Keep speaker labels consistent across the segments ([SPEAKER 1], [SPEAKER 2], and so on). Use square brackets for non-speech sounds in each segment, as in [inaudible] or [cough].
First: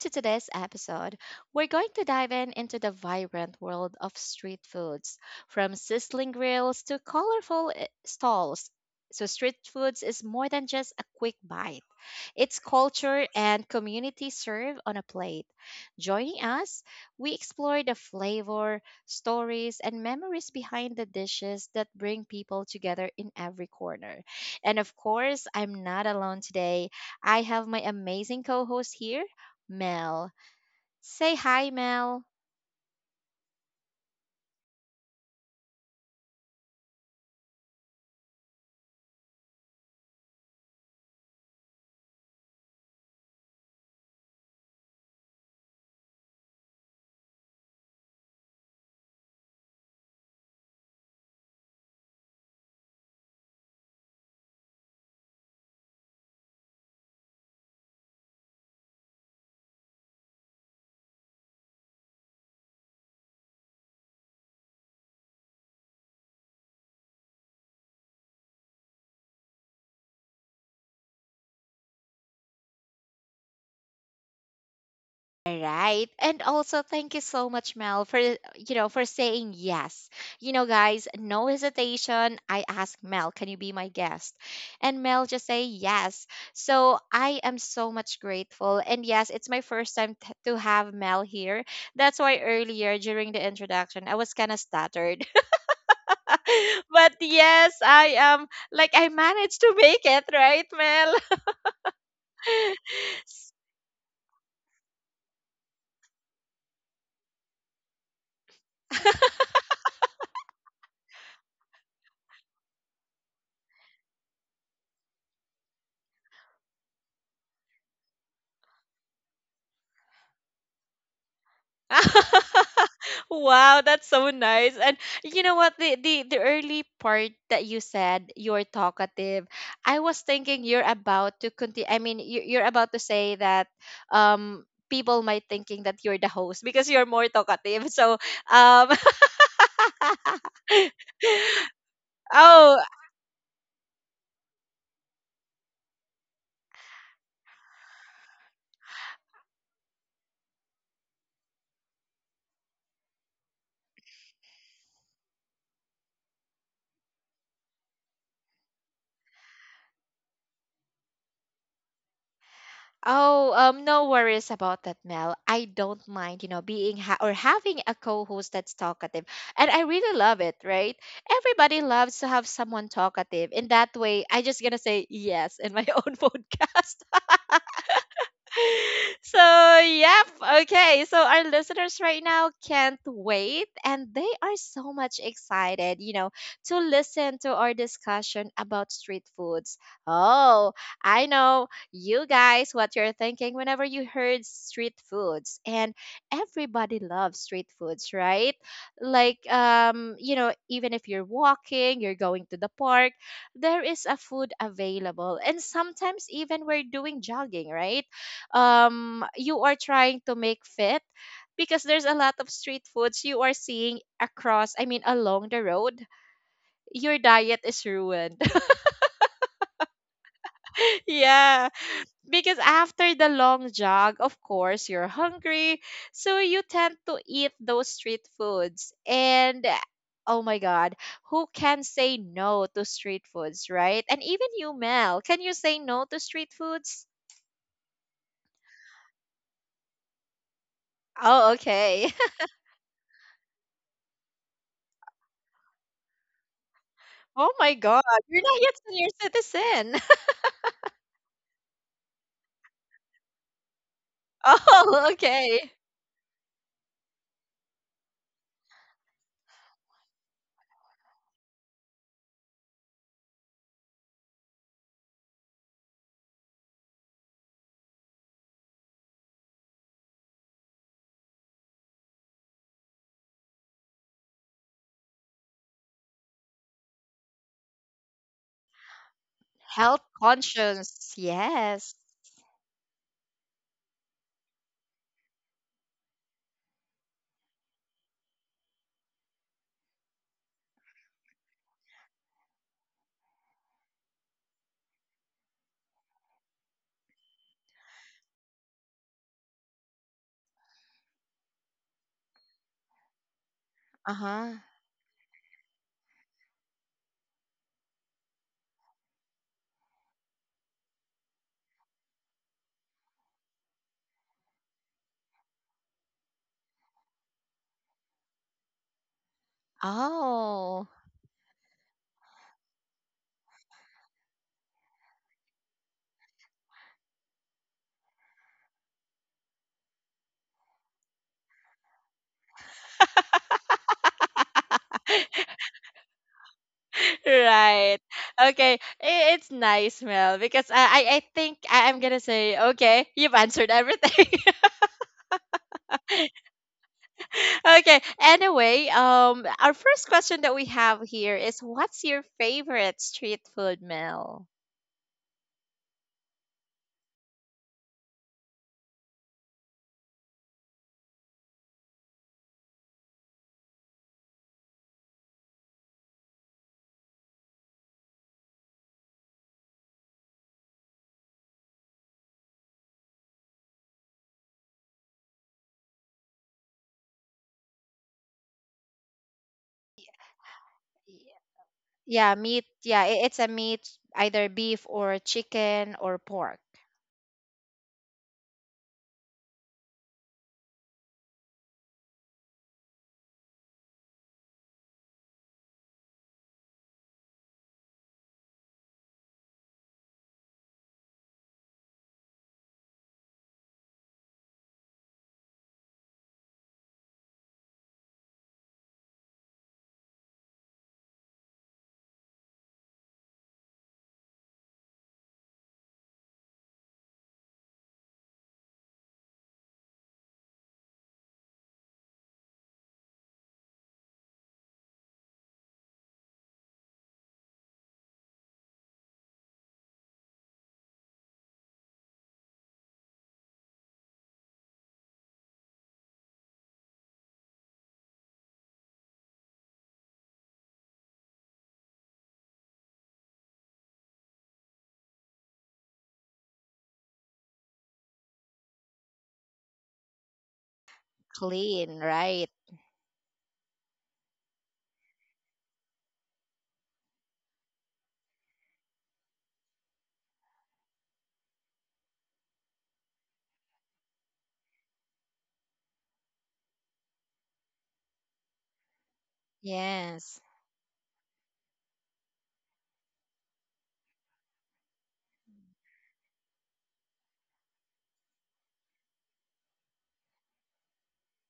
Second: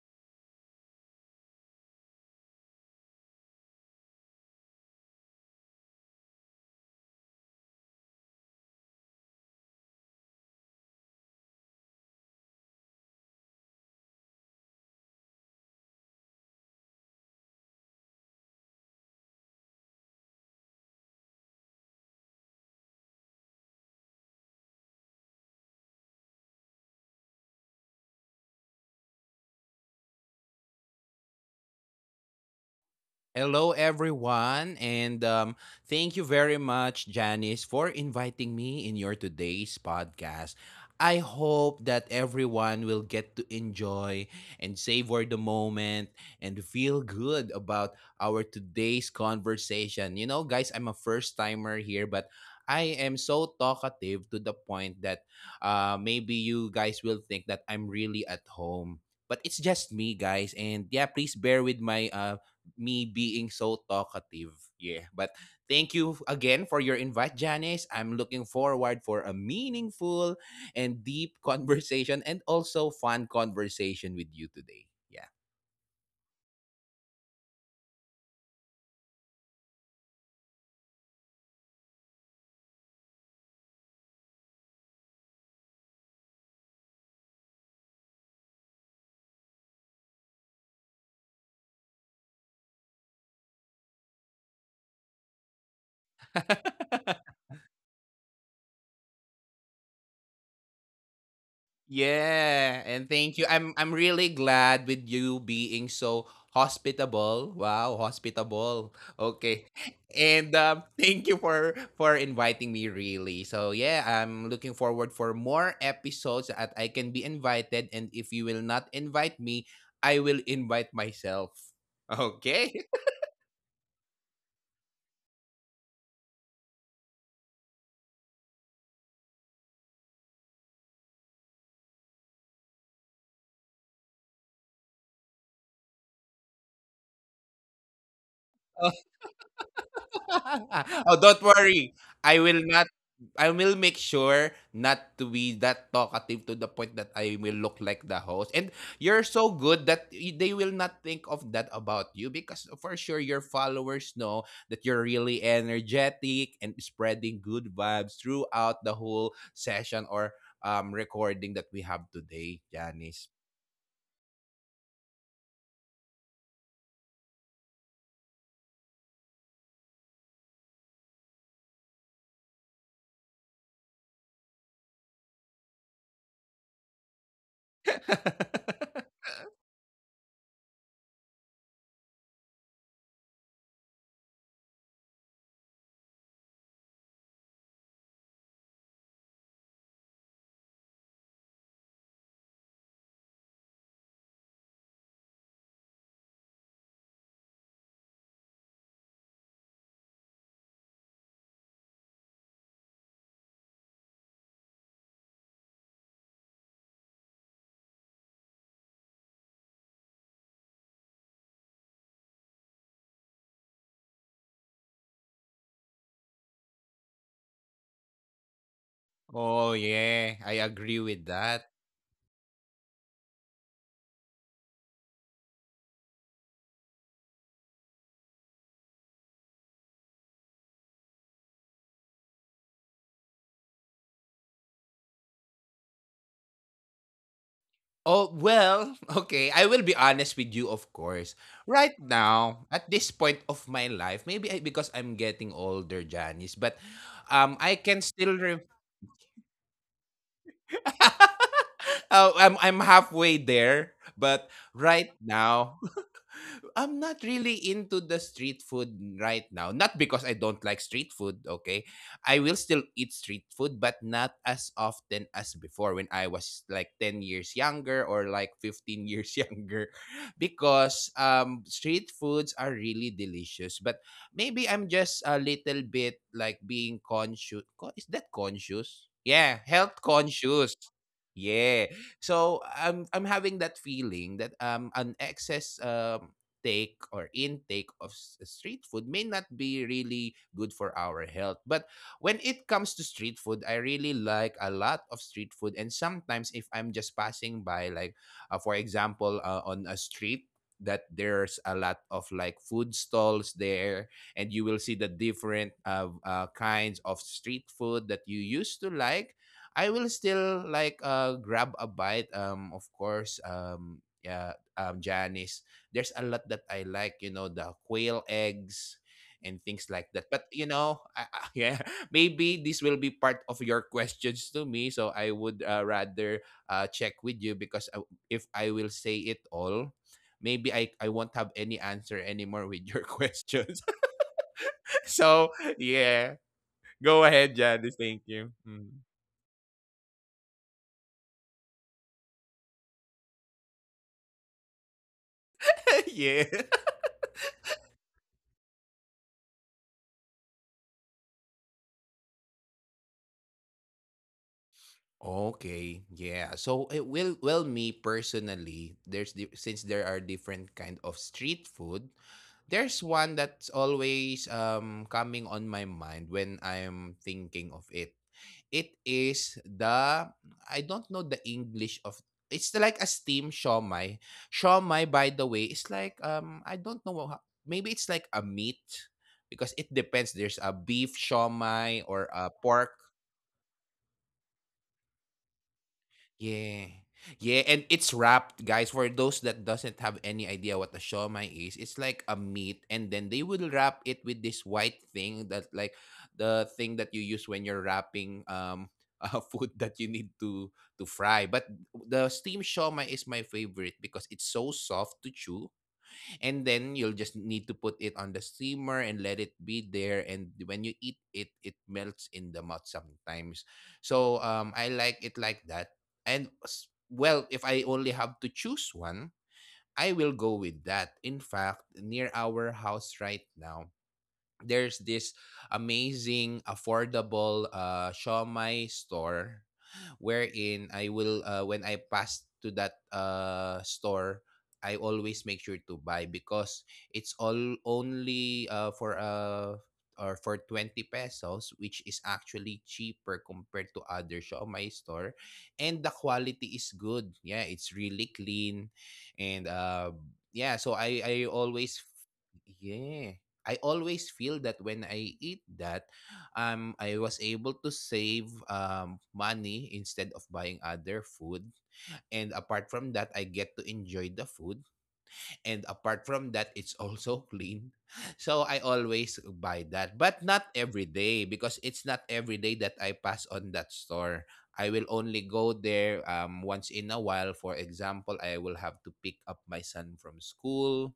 [SPEAKER 1] to today's episode. We're going to dive in into the vibrant world of street foods, from sizzling grills to colorful stalls. So, street foods is more than just a quick bite. It's culture and community served on a plate. Joining us, we explore the flavor, stories, and memories behind the dishes that bring people together in every corner. And of course, I'm not alone today. I have my amazing co host here, Mel. Say hi, Mel.
[SPEAKER 2] Hello, everyone, and thank you very much, Janice, for inviting me in your today's podcast. I hope that everyone will get to enjoy and savor the moment and feel good about our today's conversation. You know, guys, I'm a first timer here, but I am so talkative to the point that maybe you guys will think that I'm really at home. But it's just me, guys, and yeah, please bear with my me being so talkative. Yeah. But thank you again for your invite, Janice. I'm looking forward for a meaningful and deep [laughs] conversation and also fun conversation with you today. Yeah.
[SPEAKER 1] All right. And also thank you so much Mel for for saying yes. You know guys, no hesitation. I asked Mel, "Can you be my guest?" And Mel just say yes. So I am so much grateful. And yes, it's my first time to have Mel here. That's why earlier during the introduction, I was kind of stuttered. [laughs] But yes, I am like I managed to make it, right, Mel?
[SPEAKER 2] Yeah, and thank you. I'm really glad with you being so hospitable. Wow, hospitable. Okay. And [laughs] thank you for inviting me really. So yeah, I'm looking forward for more episodes that I can be invited and if you will not invite me, I will invite myself. [laughs]
[SPEAKER 1] [laughs]
[SPEAKER 2] Okay.
[SPEAKER 1] [laughs] Wow, that's so nice. And you know what? The early part that you said you're talkative. I was thinking you're about to continue. I mean, you're about to say that um people might thinking that you're the host because you're more talkative. So um
[SPEAKER 2] [laughs]
[SPEAKER 1] [laughs]
[SPEAKER 2] Oh, don't worry. I will
[SPEAKER 1] oh.
[SPEAKER 2] not I will make sure not to be that talkative to the point that I will look like the host. And you're so good that they will not think of that about you because for sure your followers know that you're really energetic and spreading good vibes throughout the whole session or recording that we have today, Janice.
[SPEAKER 1] Oh, no worries about that, Mel. I don't mind, you know, being ha- or having a co-host that's talkative, and I really love it. Right? Everybody loves to have someone talkative. In that way, I just gonna say yes in my [laughs] own podcast.
[SPEAKER 2] [laughs]
[SPEAKER 1] [laughs] So yep. Okay, so our listeners right now can't wait, and they are so much excited, you know, to listen to our discussion about street foods. Oh, I know you guys what you're thinking whenever you heard street foods. And everybody loves street foods, right? Like you know, even if you're walking, you're going to the park, there is a food available. And sometimes even we're doing jogging, right? You are trying to make fit, because there's a lot of street foods you are seeing across, I mean along the road. Your diet is ruined.
[SPEAKER 2] Oh yeah, I
[SPEAKER 1] [laughs]
[SPEAKER 2] agree with
[SPEAKER 1] Yeah,
[SPEAKER 2] that.
[SPEAKER 1] because after the long jog of course you're hungry. So you tend to eat those street foods, and oh my god, who can say no to street foods, right? And even you Mel, can you say no to street foods?
[SPEAKER 2] Oh, well, [laughs] okay. I will be honest with you, of
[SPEAKER 1] Oh
[SPEAKER 2] course.
[SPEAKER 1] okay.
[SPEAKER 2] Right now, at this point of my life, because I'm getting older, Janice, but
[SPEAKER 1] [laughs] Oh my god,
[SPEAKER 2] I can
[SPEAKER 1] you're not
[SPEAKER 2] still.
[SPEAKER 1] yet senior citizen.
[SPEAKER 2] [laughs] Oh, I'm halfway there,
[SPEAKER 1] [laughs]
[SPEAKER 2] but
[SPEAKER 1] Oh,
[SPEAKER 2] right
[SPEAKER 1] okay.
[SPEAKER 2] now, I'm not really into the street food right now. Not because I don't like street food, okay? I will still eat street food, but not as often as before when I was like 10 years younger or like 15 years [laughs] younger because street foods are really delicious. But maybe I'm just a little bit like being conscious. Is that conscious? Yeah,
[SPEAKER 1] Health
[SPEAKER 2] health conscious.
[SPEAKER 1] conscious. Yes.
[SPEAKER 2] Yeah. So I'm having that feeling that an excess take or intake of street food may not be really good for our health. But when it comes to street food, I really like a lot of street food. And sometimes if I'm just passing by, like for example, on a street that there's a lot of like food stalls there
[SPEAKER 1] Uh-huh.
[SPEAKER 2] and you will see the different kinds of street food that you used to like I will still like grab a bite. Of course. Yeah. Janice. There's a lot that I like. You know, the quail eggs and things like that. But you
[SPEAKER 1] Oh.
[SPEAKER 2] know, [laughs] yeah, maybe this will be part of your questions to me. So I would rather check with you if I will say it all. Maybe I won't have any answer anymore with your [laughs] questions. [laughs] So, yeah.
[SPEAKER 1] [laughs]
[SPEAKER 2] Go ahead,
[SPEAKER 1] Right.
[SPEAKER 2] Janice. Thank you.
[SPEAKER 1] Okay.
[SPEAKER 2] Mm.
[SPEAKER 1] It's nice, Mel, because I think I'm gonna say okay. You've answered everything.
[SPEAKER 2] [laughs] Yeah.
[SPEAKER 1] [laughs] Okay. Anyway, our first question that we have here is, what's your favorite street food, Mel?
[SPEAKER 2] Okay, yeah. So it will well me personally, there's the, since there are different kind of street food, there's one that's always coming on my mind when I'm thinking of it. It is the I don't know the English of it's the- like a steam shawmai. Shawmai, by the way, is like I don't know how, maybe it's like a meat because it depends. There's a beef
[SPEAKER 1] Y-
[SPEAKER 2] shawmai
[SPEAKER 1] Yeah,
[SPEAKER 2] or
[SPEAKER 1] meat.
[SPEAKER 2] a
[SPEAKER 1] Yeah,
[SPEAKER 2] pork.
[SPEAKER 1] it's a meat, either beef or chicken or pork.
[SPEAKER 2] Yeah. Yeah, and it's wrapped, guys. For those that doesn't have any idea what a shawmai is, it's like a meat, and then they will wrap it with this white thing that, like, the thing that you use when you're wrapping [laughs] food that you need to fry. But the steamed shawmai is my favorite because it's so soft to chew, and then you'll just need to put it on the steamer and let it be there and when you eat it it melts in the mouth sometimes, so I like it like that. And well, if I only have to choose one, I will go with that. In fact, near our house right now there's this amazing affordable shawmai store wherein I will when I pass to that store, I always make sure to buy because it's all only for 20 pesos, which is actually cheaper compared to other Shopee store and the quality is good. Yeah, it's really clean and yeah, so I
[SPEAKER 1] Clean, right?
[SPEAKER 2] yeah, I always feel that when I eat that I was able to save money instead of buying other food. And apart from that, I get to enjoy the food. And apart from that, it's also clean. [laughs] So I always buy
[SPEAKER 1] Yes.
[SPEAKER 2] that, but not every day because it's not every day that I pass on that store. I will only go there once in a while. For example, I will have to pick up my son from school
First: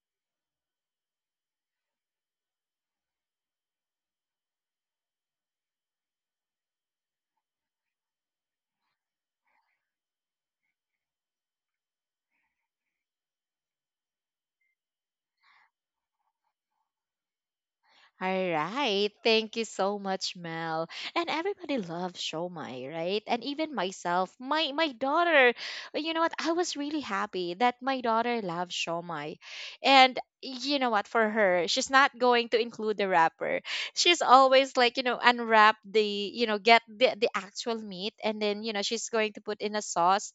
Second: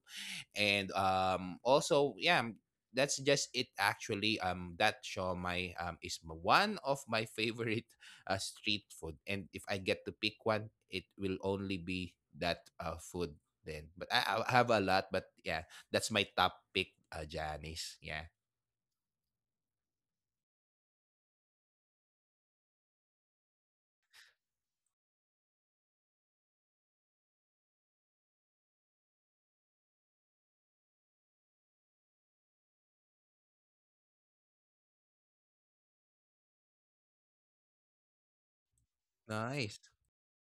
[SPEAKER 2] and also yeah that's just it. Actually that shawmai one of my favorite [laughs] street food, and if I get to pick one it will only be that food then. But I have a lot, but yeah, that's my top pick, Janice. Yeah.
[SPEAKER 1] All right. Thank you so much, Mel. And everybody loves Shomai, right? And even myself, my daughter, you know what? I was really happy that my daughter loves Shomai. And you know what? For her, she's not going to include the wrapper. She's always like, you know, unwrap the, you know, get the actual meat, and then, you know, she's going to
[SPEAKER 2] Nice.
[SPEAKER 1] put
[SPEAKER 2] [laughs]
[SPEAKER 1] in a sauce.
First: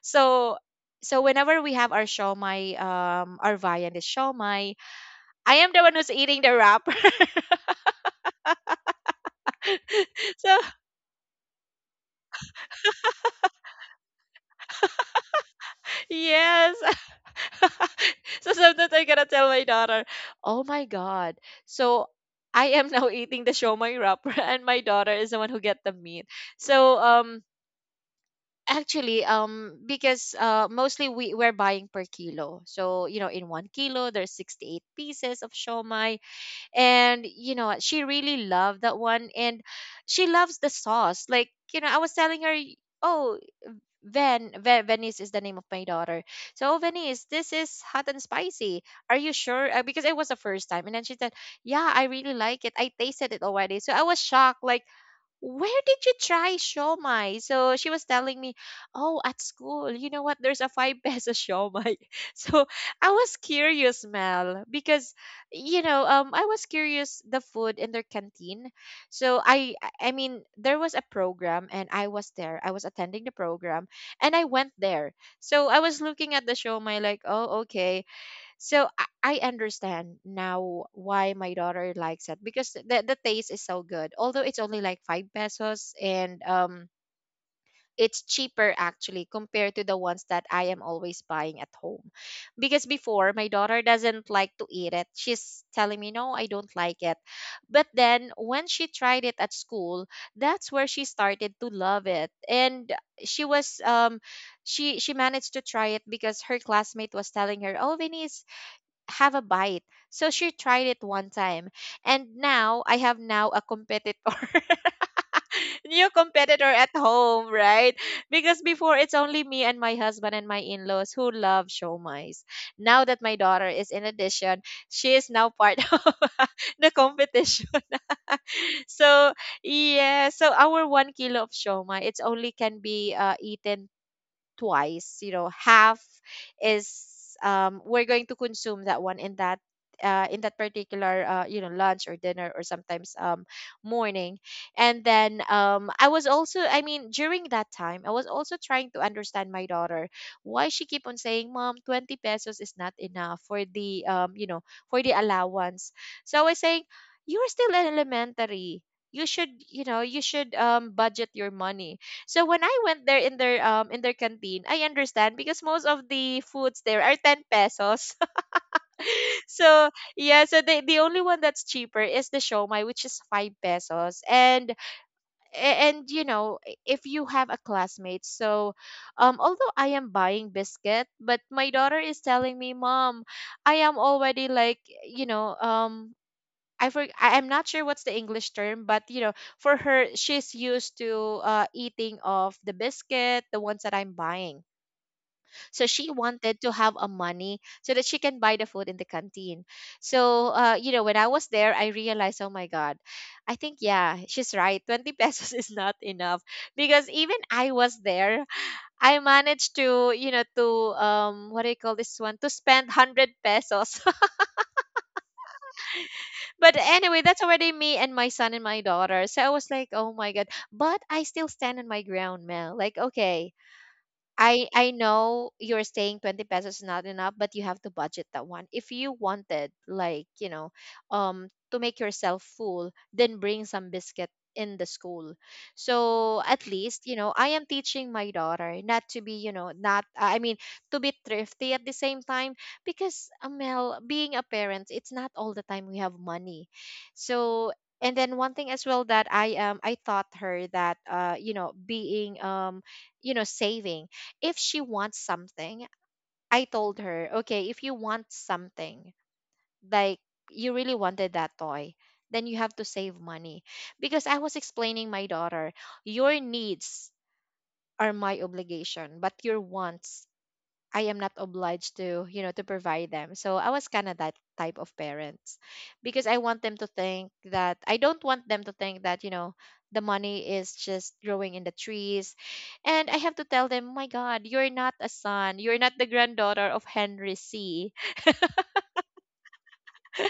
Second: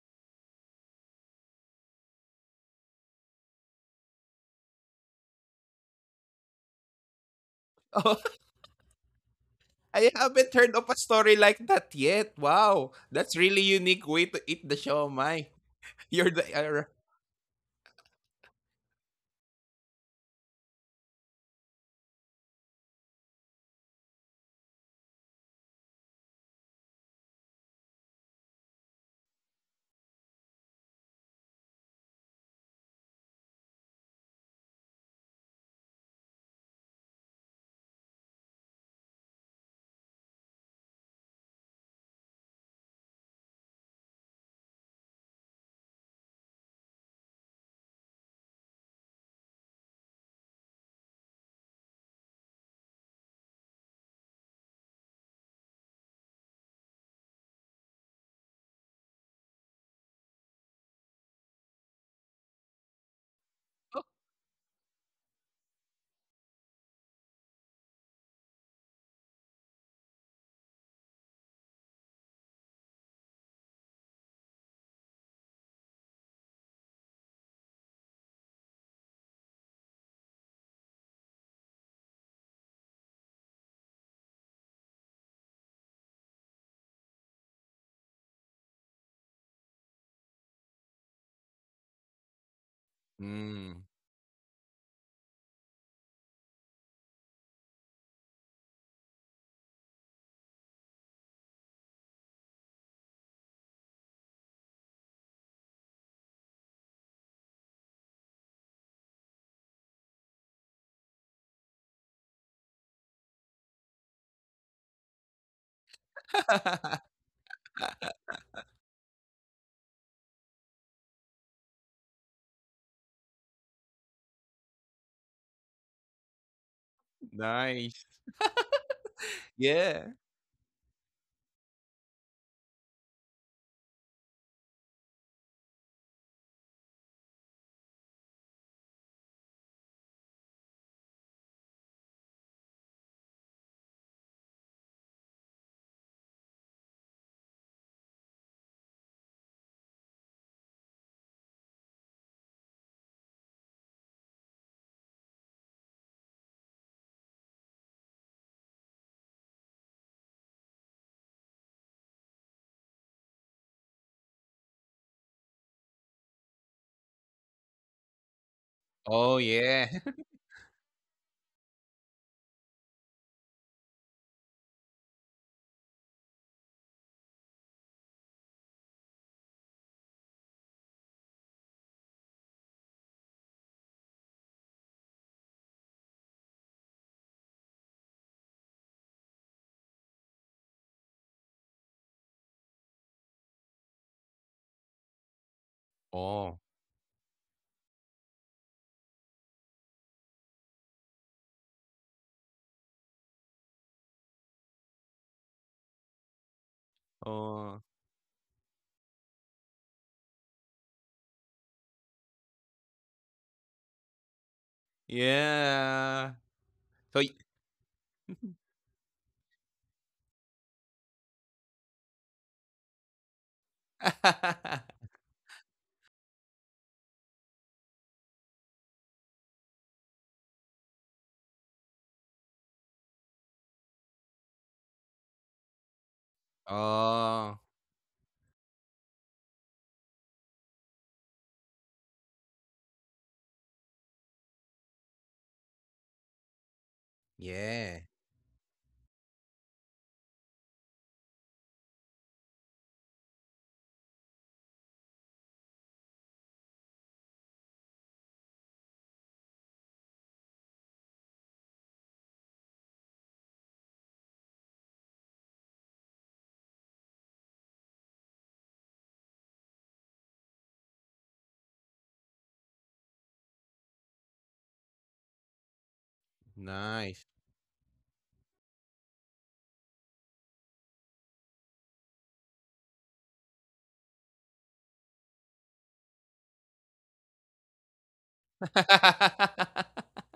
[SPEAKER 1] So so whenever we have our shawmai, our viand is shawmai, I am the one who's eating the wrapper. [laughs]
[SPEAKER 2] Oh, I haven't
[SPEAKER 1] So
[SPEAKER 2] heard of a story like that yet. Wow, that's really unique way to eat the shawmai. [laughs] You're the
[SPEAKER 1] yes.
[SPEAKER 2] error.
[SPEAKER 1] [laughs] So sometimes I gotta tell my daughter, "Oh my God!" So I am [laughs] now eating the shomai wrapper, [laughs] and my daughter is the one who get the meat. So actually because mostly we we're buying per kilo. So you know, in 1 kilo there's 68 pieces of shomai, and you know she really loved that one. And she loves the sauce. Like you know, I was telling her. Oh, Venice is the name of my daughter. So Venice, this is hot and spicy. Are you sure? Because it was the first time, and then she said, "Yeah, I really like it. I tasted it already." So I was shocked, like where did you try shawmai? So she was telling me, oh, at school, you know what? There's a 5-peso shawmai. [laughs] So I was curious, Mel, because you know, I was curious the food in their canteen. So I mean, there was a program, and I was there. I was attending the program, and I went there. So I was looking at the shawmai, like, oh, okay. So I understand now why my daughter likes it because the taste is so good. Although it's only like five pesos and it's cheaper actually compared to the ones that I am always buying at home. Because before my
[SPEAKER 2] Mm.
[SPEAKER 1] daughter doesn't like to eat it. She's telling me no, I don't like it. But then when she tried it at school, that's where she started to love it. And she was she managed to try it because her classmate was telling her, "Oh, Venice, have a bite." So she tried it one time. And now I have now a competitor. [laughs] New competitor at
[SPEAKER 2] [laughs]
[SPEAKER 1] home, right? Because before it's only me and my husband and my in-laws who love showmais. Now that my daughter is in addition, she is now part [laughs] of the competition.
[SPEAKER 2] Nice.
[SPEAKER 1] [laughs] So
[SPEAKER 2] Yeah.
[SPEAKER 1] yeah, so our 1 kilo of shoma, it's only can be eaten twice. You know half is we're going to consume that one in that particular you know lunch or dinner or sometimes morning. And then I was also I mean during that time I was also trying to understand my daughter why she keep on saying mom 20 pesos is not enough for the you know for the allowance. So I was saying you're still in elementary, you should you know you should budget your money. So when I went there in their canteen, I understand because most of the foods there are 10 pesos.
[SPEAKER 2] Oh,
[SPEAKER 1] [laughs]
[SPEAKER 2] yeah.
[SPEAKER 1] So
[SPEAKER 2] [laughs]
[SPEAKER 1] yeah, so the only one that's cheaper is the shomai which is 5 pesos. And you know, if you have a classmate, so although I am buying biscuit, but my daughter is telling me, "Mom, I am already like, you know, I'm not sure what's the English term, but you know, for her, she's used to eating of the biscuit, the ones that I'm buying. So she
[SPEAKER 2] Oh,
[SPEAKER 1] wanted to have a money so that she can buy the food in the canteen." So you know, when I was there, I realized, oh my God, I think yeah, she's right. 20 [laughs] pesos is not enough because even I
[SPEAKER 2] oh,
[SPEAKER 1] was there, I managed to you know to what do you call this one to spend 100 pesos.
[SPEAKER 2] yeah.
[SPEAKER 1] But
[SPEAKER 2] So
[SPEAKER 1] anyway,
[SPEAKER 2] y
[SPEAKER 1] that's already me and my son and my daughter. So I was like, oh my god. But I still stand on my ground, Mel. Like, okay,
[SPEAKER 2] [laughs]
[SPEAKER 1] I know you're saying 20 pesos is not enough, but you have to budget that one. If you wanted like, you know, to make yourself full, then bring some biscuit in the school. So at least, you know, I
[SPEAKER 2] Oh,
[SPEAKER 1] am teaching my daughter not to be, you know, not I mean, to be thrifty at the same time because Amel, being a parent, it's not all the time we have money. So
[SPEAKER 2] yeah.
[SPEAKER 1] and then one thing as well that I taught her that you know being you know saving. If she wants something, I told her, okay, if you want something, like you really wanted that toy, then you have to save money. Because I was explaining my daughter, your needs are my obligation, but your wants I am not obliged to, you know, to provide them. So I was kind of that type of parents because
[SPEAKER 2] Nice.
[SPEAKER 1] I don't want them to think that, you know, the money is just growing in the trees. And I have to tell them, my God, you're not a son. You're not the granddaughter of Henry C. [laughs]
[SPEAKER 2] [laughs]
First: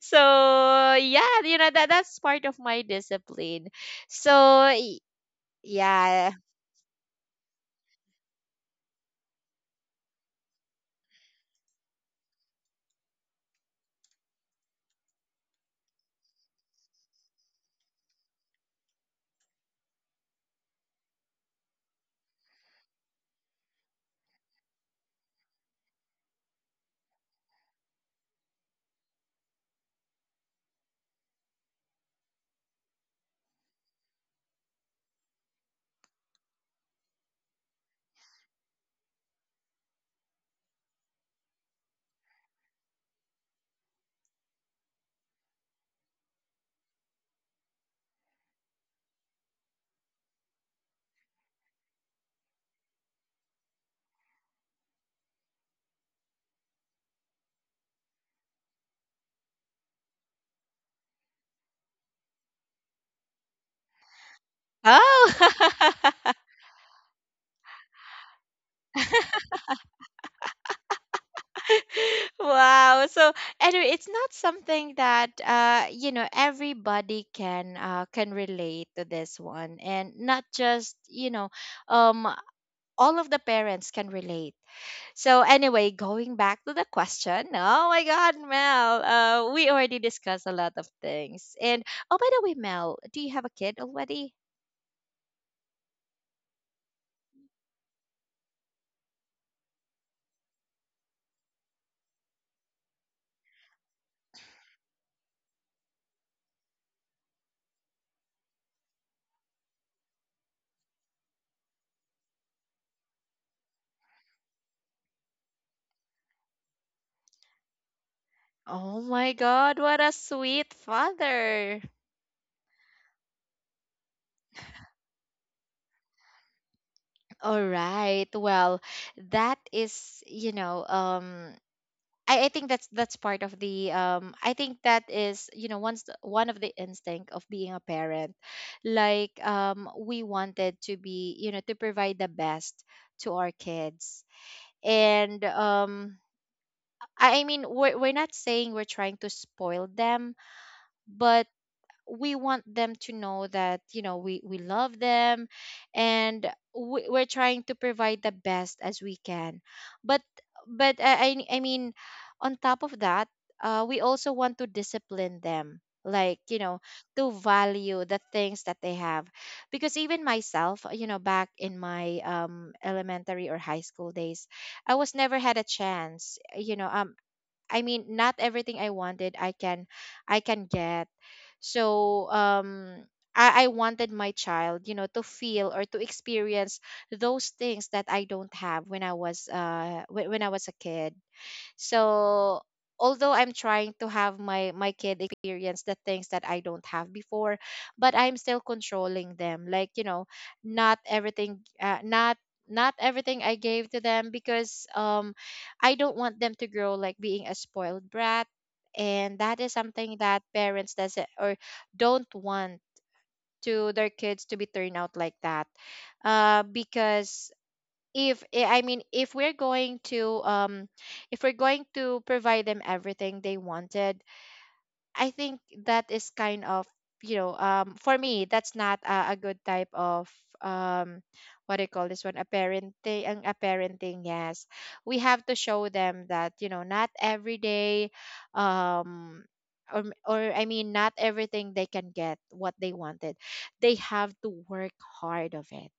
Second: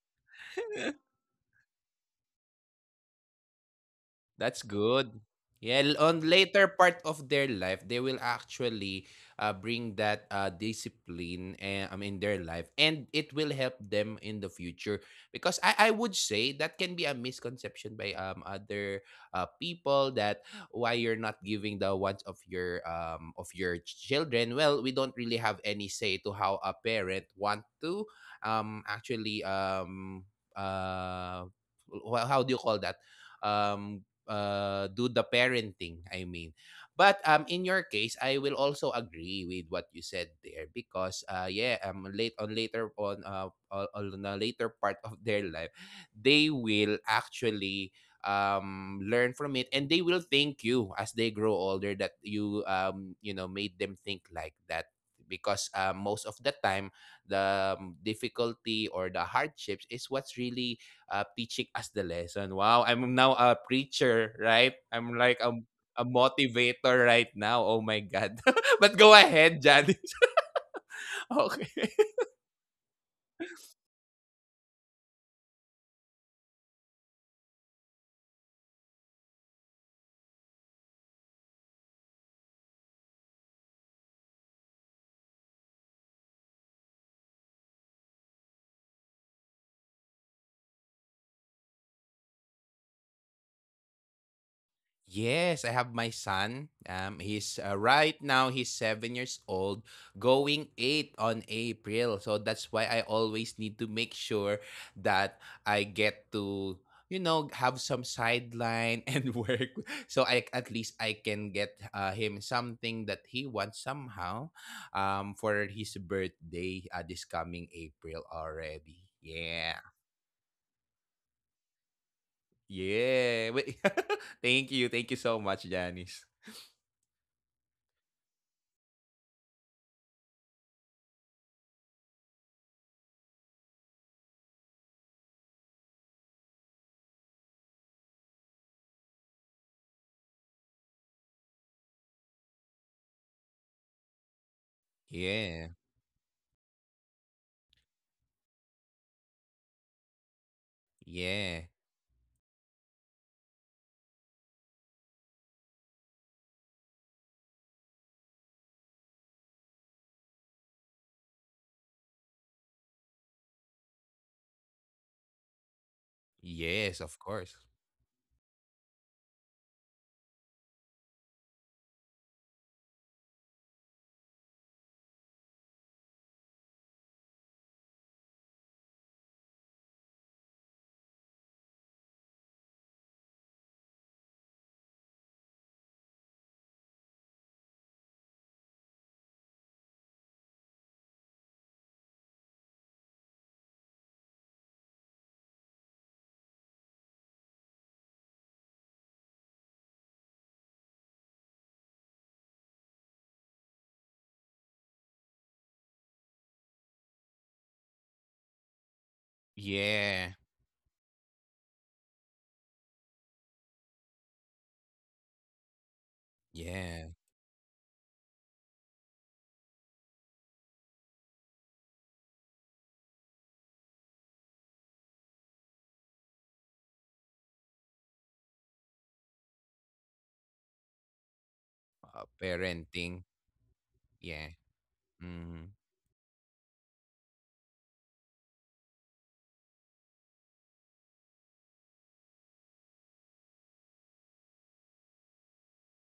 [SPEAKER 1] So yeah, you know, that's part of my discipline. So
[SPEAKER 2] That's good. Yeah, on
[SPEAKER 1] yeah.
[SPEAKER 2] later part of their life, they will actually bring that discipline in their life, and it will help them in the future. Because I would say that can be a misconception by other people that why you're not giving the wants of your children. Well, we don't really have any say to how a parent want to actually uh well, how do you call that, um do the parenting, I mean. But in your case, I will also agree with what you said there because yeah, later on on a later part of their life, they will actually learn from it and they will thank you as they grow older that you you know made them think like that because most of the time the difficulty or the hardships is what's really teaching us the lesson. Wow, I'm now a preacher, right? I'm
[SPEAKER 1] Oh.
[SPEAKER 2] like a
[SPEAKER 1] [laughs]
[SPEAKER 2] motivator right now. Oh my God. [laughs] But go ahead, Janice. [laughs] Okay.
[SPEAKER 1] Wow. So anyway, it's not something that you know everybody can relate to this one, and not just, you know, um all of the parents can relate. So anyway, going back to the question. Oh my god, Mel. We already discussed a lot of things. And oh by the way, Mel, do you have a kid already?
[SPEAKER 2] Yes, I have my son. He's right now he's 7 years old, going eight on April. So that's why I always need to make sure that I get to you know have some sideline [laughs] and work, so I at least I can get him something that he wants somehow, for his birthday this coming April
[SPEAKER 1] Oh
[SPEAKER 2] already.
[SPEAKER 1] my god,
[SPEAKER 2] Yeah,
[SPEAKER 1] what a sweet father.
[SPEAKER 2] yeah. [laughs] Wait. [laughs] Thank you, thank you so much, Janice.
[SPEAKER 1] All right. Well, that is, I think that's part of the I think that is, once one of the instinct of being a parent, like we wanted to be, to provide the best to our kids. And
[SPEAKER 2] Yeah.
[SPEAKER 1] I mean we're not saying we're trying to spoil them, but
[SPEAKER 2] Yeah.
[SPEAKER 1] we want them to know that, we love them, and we're trying to provide the best as we can. But I mean on top of that, we also want to discipline them, like
[SPEAKER 2] Yes, of
[SPEAKER 1] to
[SPEAKER 2] course.
[SPEAKER 1] value the things that they have. Because even myself, back in my elementary or high school days, I was never had a chance, I mean, not everything I wanted I can get. So I wanted my child, to feel or to experience those things that I don't have when I was when I was a kid. So although I'm trying to have my kid experience the things that I don't have before, but I'm still controlling them. Like not everything, not everything I gave to them, because I don't want them to grow like being a spoiled brat, and that is something
[SPEAKER 2] Yeah.
[SPEAKER 1] that parents doesn't or don't want to their kids to be turned out like that,
[SPEAKER 2] Yeah.
[SPEAKER 1] because if eh, I mean, if we're going to provide them everything they wanted, I think that is kind of, for me, that's not a good type of um what do you call this one, a
[SPEAKER 2] Parenting.
[SPEAKER 1] parenting, a parenting,
[SPEAKER 2] Yeah.
[SPEAKER 1] yes. We have to
[SPEAKER 2] Mm.
[SPEAKER 1] show them that, not every day, um or I mean not everything they can get what they wanted. They have to work hard of it.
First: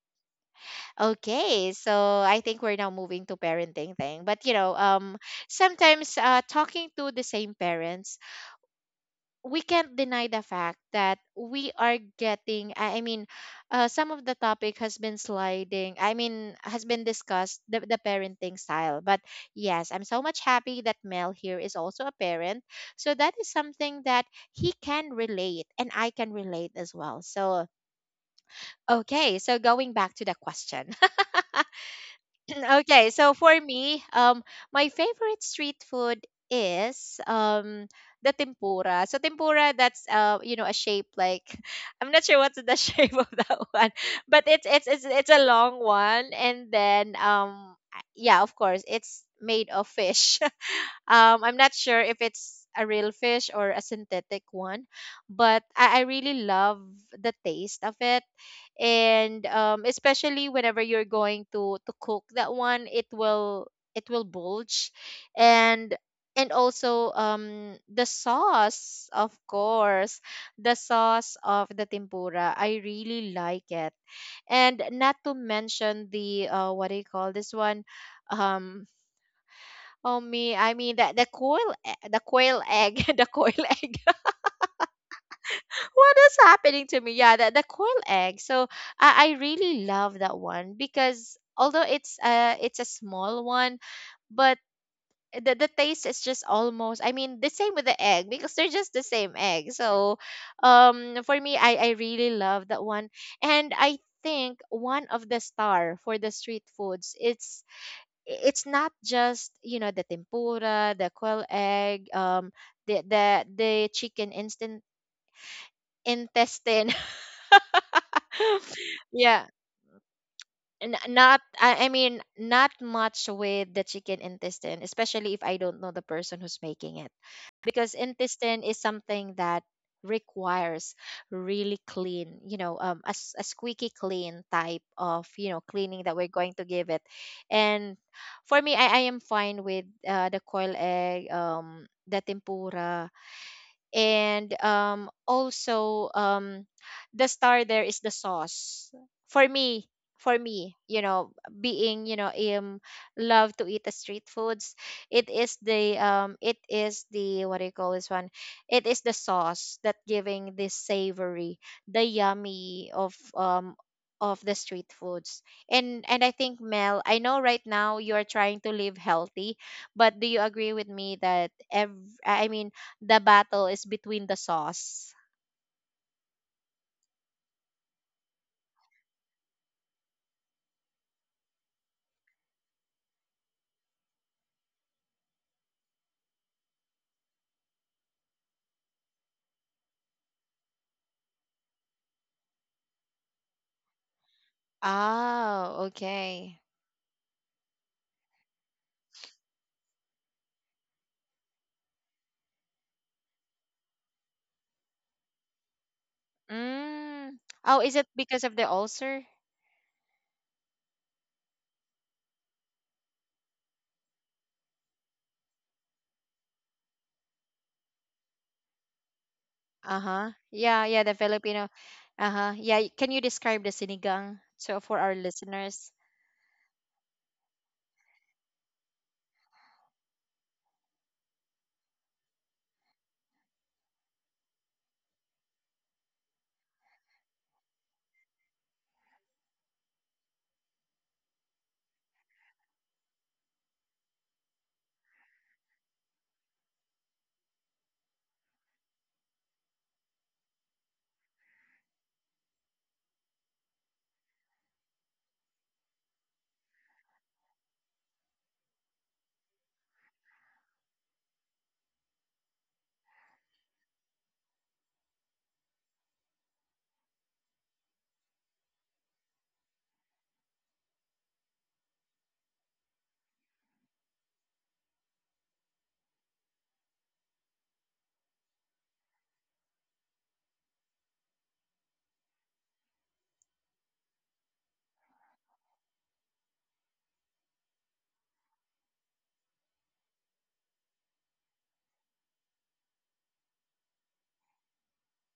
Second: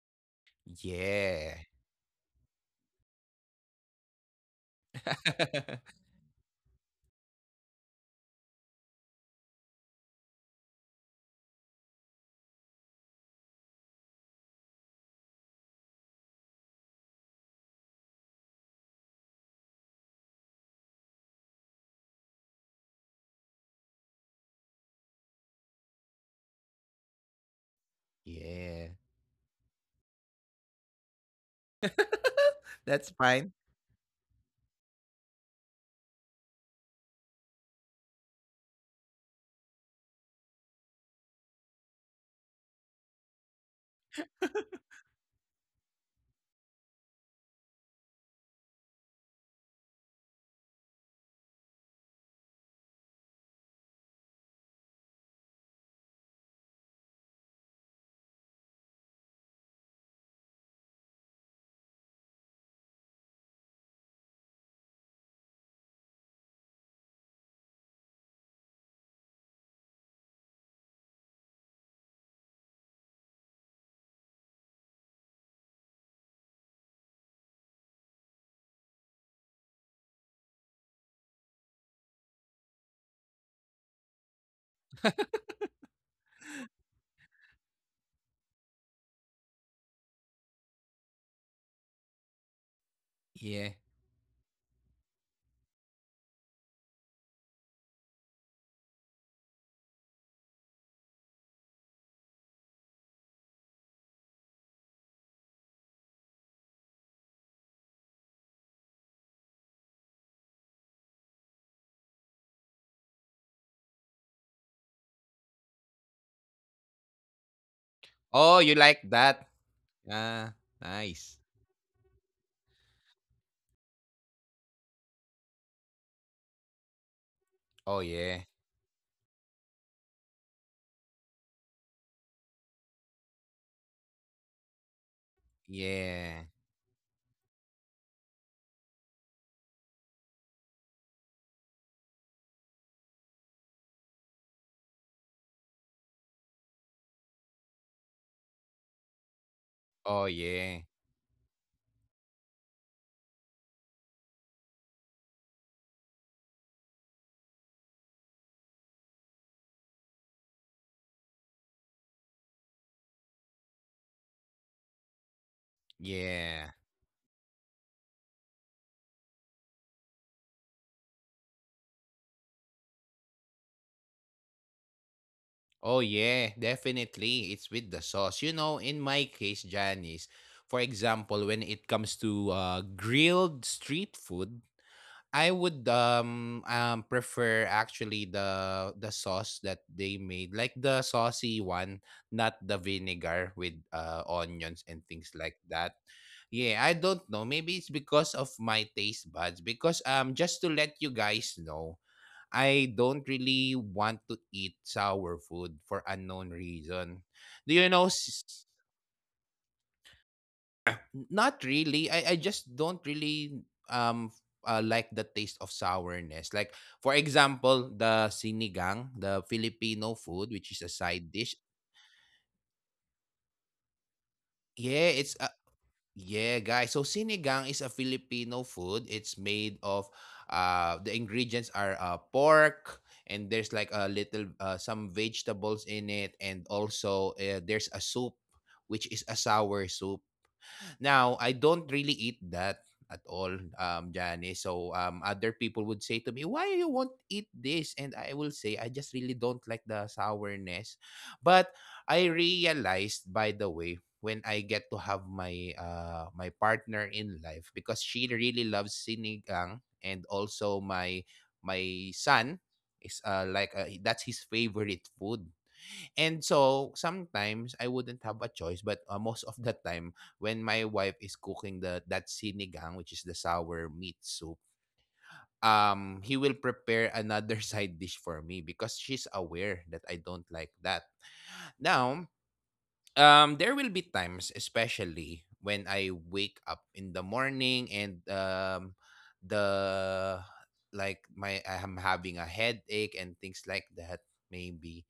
[SPEAKER 2] Yeah.
[SPEAKER 1] Okay, so I think we're now moving to parenting thing. But
[SPEAKER 2] [laughs]
[SPEAKER 1] sometimes talking to the same parents, we can't deny the fact that we are getting some of the topic has been sliding. I mean, has been discussed the parenting style. But yes, I'm so much happy that Mel here is also a parent. So that is something that he can relate and I can relate as well. So
[SPEAKER 2] Yeah.
[SPEAKER 1] okay, so going back to the question.
[SPEAKER 2] [laughs]
[SPEAKER 1] [clears throat]
[SPEAKER 2] That's
[SPEAKER 1] Okay, so
[SPEAKER 2] fine.
[SPEAKER 1] for me, my favorite street food is the tempura. So tempura, that's a shape like [laughs] I'm not sure what's the [laughs] shape of that [laughs] one, but it's a long one, and then yeah, of course, it's made of fish. I'm not sure if it's a real fish or a synthetic one, but I really love the taste of it. And especially whenever you're going to cook that one, it will bulge, and also the sauce, of course, the sauce of the tempura. I really like it, and not to mention the what do you call this one, um oh me, I mean that the the coil egg, [laughs] the coil egg. [laughs] What is happening to me? Yeah, the coil egg. So I really love that one, because although it's a small
[SPEAKER 2] Yeah.
[SPEAKER 1] one, but the taste is just almost, I mean, the same with the egg, because they're just the same egg. So for me, I really love that one. And I think one of the star for the street foods, it's not just, the tempura, the quail egg, the the the chicken instant intestine,
[SPEAKER 2] Oh,
[SPEAKER 1] [laughs]
[SPEAKER 2] you like
[SPEAKER 1] yeah.
[SPEAKER 2] that? Ah, nice.
[SPEAKER 1] Not I mean, not much with the chicken intestine, especially if I don't know the person who's making it, because
[SPEAKER 2] Oh yeah.
[SPEAKER 1] intestine is something that requires really clean, a squeaky clean type of, cleaning that we're
[SPEAKER 2] Yeah.
[SPEAKER 1] going to give it. And for me, I am fine with, the coil egg, the tempura, and also, the star there is the sauce, for me.
[SPEAKER 2] Oh
[SPEAKER 1] For me,
[SPEAKER 2] yeah.
[SPEAKER 1] being, um love to eat the street foods, it is the what do you call this one, it is the sauce that giving this savory, the yummy of, of the street foods. And I think,
[SPEAKER 2] Yeah.
[SPEAKER 1] Mel, I know right now you're trying to live healthy, but do you agree with me that I mean, the battle is between the sauce.
[SPEAKER 2] Oh yeah, definitely. It's with the sauce. You know, in my case, Janice, for example, when it comes to grilled street food, I would prefer actually the sauce that they made, like the saucy one, not the vinegar with onions and things like
[SPEAKER 1] Oh,
[SPEAKER 2] that.
[SPEAKER 1] okay.
[SPEAKER 2] Yeah, I don't know. Maybe it's because of my taste buds. Because just to let you guys know, I don't really want to eat sour food for unknown reason.
[SPEAKER 1] Mm.
[SPEAKER 2] Do
[SPEAKER 1] Oh,
[SPEAKER 2] you
[SPEAKER 1] is it
[SPEAKER 2] know?
[SPEAKER 1] because of the ulcer?
[SPEAKER 2] Not really. I just don't really um like the taste of sourness. Like for example, the sinigang, the Filipino
[SPEAKER 1] Uh-huh.
[SPEAKER 2] food, which
[SPEAKER 1] Yeah,
[SPEAKER 2] is a
[SPEAKER 1] yeah, the
[SPEAKER 2] side dish.
[SPEAKER 1] Filipino. Uh-huh. Yeah, can you describe the sinigang so for our
[SPEAKER 2] Yeah, it's a
[SPEAKER 1] listeners?
[SPEAKER 2] yeah, guys. So sinigang is a Filipino food. It's made of the ingredients are pork and there's like a little some vegetables in it, and also there's a soup which is a sour soup. Now, I don't really eat that at all, Janice. So, other people would say to me, why you won't eat this? And I will say, I just really don't like the sourness. But I realized, by the way, when I get to have my my partner in life, because she really loves sinigang, and also my son is that's his favorite food. And so, sometimes I wouldn't have a choice, but most of the time, when my wife is cooking the that sinigang, which is the sour meat soup, he will prepare another [laughs] side dish for me because she's aware that I don't like that. Now, there will be times, especially when I wake up in the morning and the like my I'm having a headache and things like that. Maybe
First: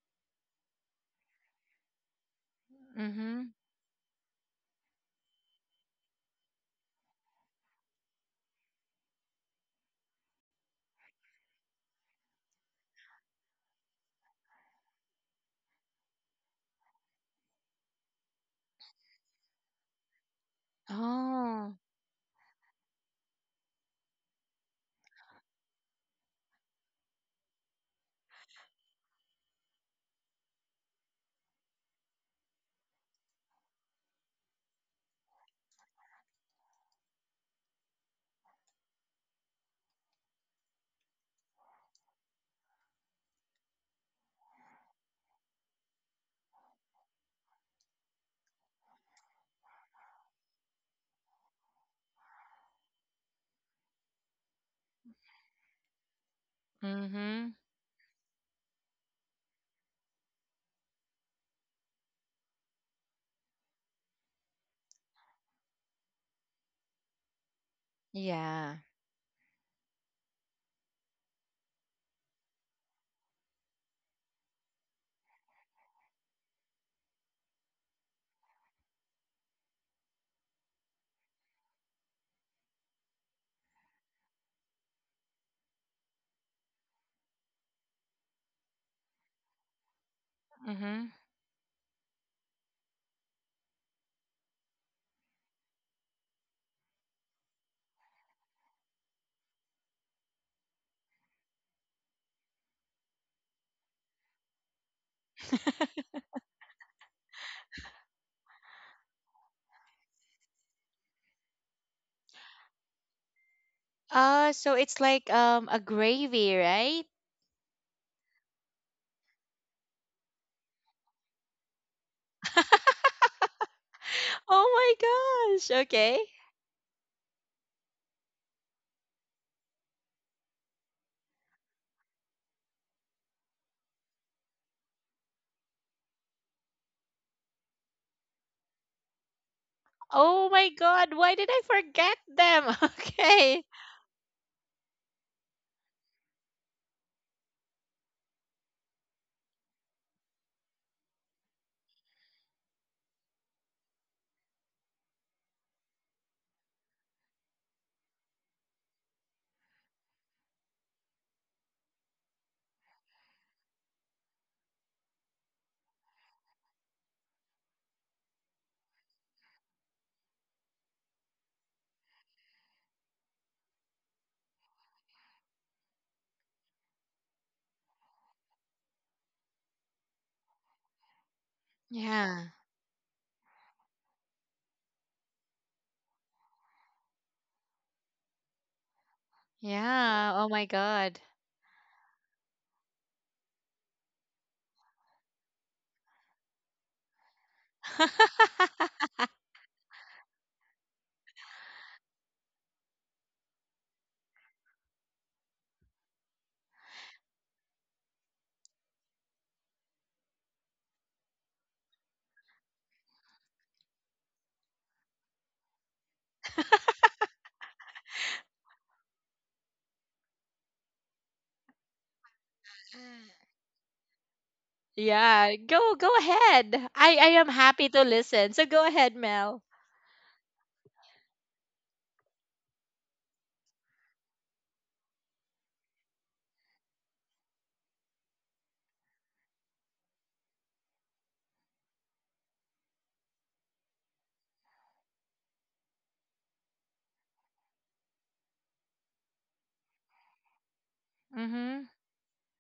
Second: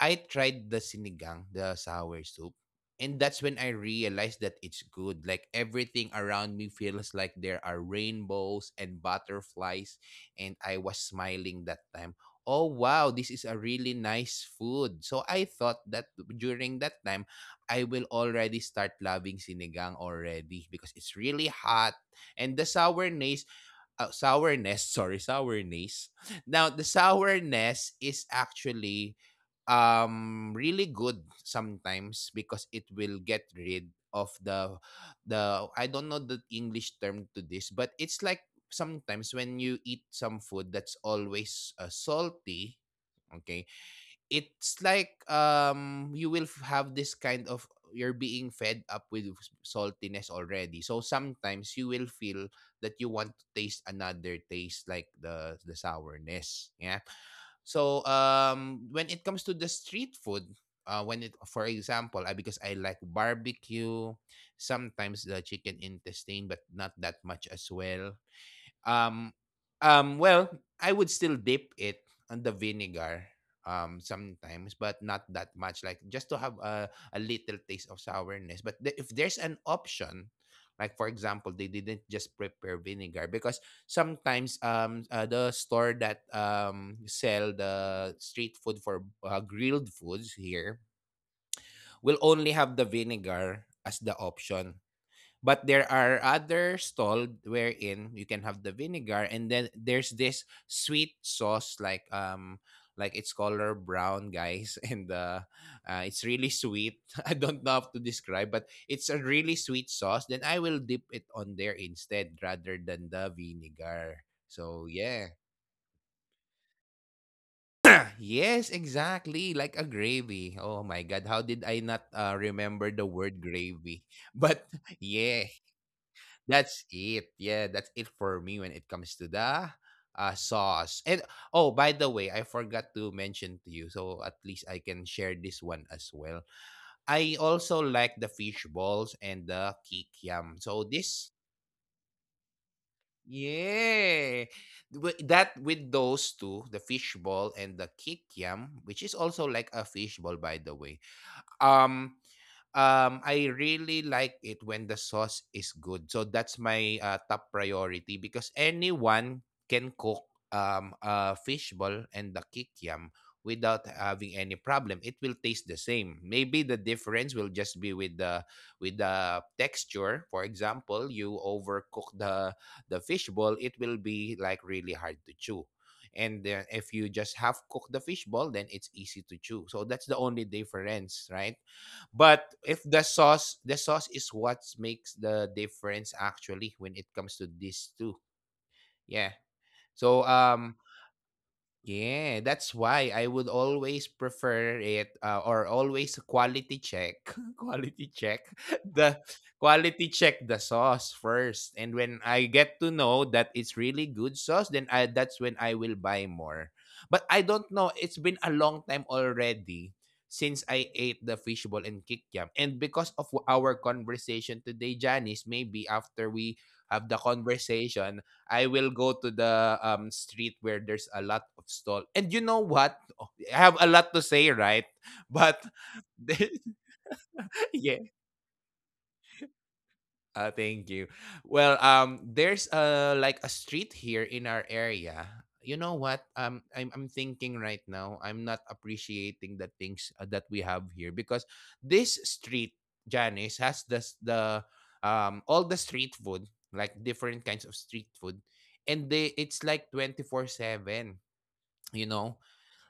[SPEAKER 2] I tried the sinigang, the sour soup, and that's
[SPEAKER 1] Mhm.
[SPEAKER 2] when I realized that it's good. Like everything around me feels like there are rainbows and butterflies, and I was smiling that time. Oh wow, this is a really nice food. So I thought that during that time, I will already start loving sinigang already because it's really
[SPEAKER 1] Oh.
[SPEAKER 2] hot and the sourness sourness, sorry, sourness. Now, the sourness is actually really good sometimes because it will get rid of the I don't know the English term to this, but it's like sometimes when you eat some food that's always salty, okay? It's like you will have this kind of you're being fed up with saltiness already, so sometimes you will feel that you want to taste another taste like the sourness, yeah.
[SPEAKER 1] Mhm.
[SPEAKER 2] So when it comes to the street food, when it for example, because I like barbecue, sometimes the chicken intestine, but not that much as well.
[SPEAKER 1] Yeah.
[SPEAKER 2] Um, um, well, I would still dip it on the vinegar sometimes, but not that much, like just to have a little taste of sourness. But if there's an option, like for example, they didn't just prepare vinegar because sometimes the store that sell the street food for grilled foods here
[SPEAKER 1] Mhm.
[SPEAKER 2] will only have the vinegar as the option. But there are other stall wherein you can have the vinegar, and then there's this sweet sauce, like it's color brown, guys, [laughs] and it's really sweet. [laughs] I don't know how to describe, but it's a really sweet sauce. Then I will dip it on there instead rather than the vinegar. So
[SPEAKER 1] So it's
[SPEAKER 2] yeah.
[SPEAKER 1] like a gravy, right?
[SPEAKER 2] [clears throat] Yes, exactly. Like a gravy. Oh my god, how did I not remember the word gravy? [laughs] But
[SPEAKER 1] Oh
[SPEAKER 2] yeah.
[SPEAKER 1] my gosh. Okay.
[SPEAKER 2] That's it. Yeah, that's it for me when it comes to the sauce. And oh, by the way, I forgot to mention to you, so at least I can share this one as well. I also like the fish balls and the kikiam.
[SPEAKER 1] Oh
[SPEAKER 2] So
[SPEAKER 1] my
[SPEAKER 2] this,
[SPEAKER 1] God, why did I forget them? [laughs] Okay.
[SPEAKER 2] yeah, that with those two, the fish ball and the kikiam, which is also like a fish ball, by the way. Um, I really like it when the sauce is good. So that's my top priority because anyone can cook a fishball and the kikiam without having any problem. It will taste the same. Maybe the difference will just be with the texture. For example, you overcook the fishball, it will be like really hard to chew. And then if you just half cook the fishball, then it's easy to chew. So that's the only difference, right? But
[SPEAKER 1] Yeah.
[SPEAKER 2] if the sauce, the sauce is what makes the difference actually when it comes to these two. Yeah. So
[SPEAKER 1] Yeah. Oh my God.
[SPEAKER 2] yeah, that's why I would always prefer it or always quality check, [laughs] quality check the
[SPEAKER 1] [laughs]
[SPEAKER 2] quality check the sauce first. And when I get to know that it's really good sauce, then I that's when I will buy more. But I don't know, it's been a long time already since I ate the fishball and kikyam. And because of our conversation today, Janice, maybe after we have the conversation, I will go to the street where there's a lot of stall. And you know what? I have a lot to say, right? But
[SPEAKER 1] Yeah, go
[SPEAKER 2] [laughs]
[SPEAKER 1] go ahead. I am
[SPEAKER 2] yeah,
[SPEAKER 1] happy to listen. So go ahead, Mel.
[SPEAKER 2] thank you. Well, there's like a street here in our area. You know what? I'm thinking right now. I'm not appreciating the things that we have here because this street, Janice, has the s- the all the street food, like different kinds of street food, and they it's like 24/7, you
[SPEAKER 1] Mhm.
[SPEAKER 2] know,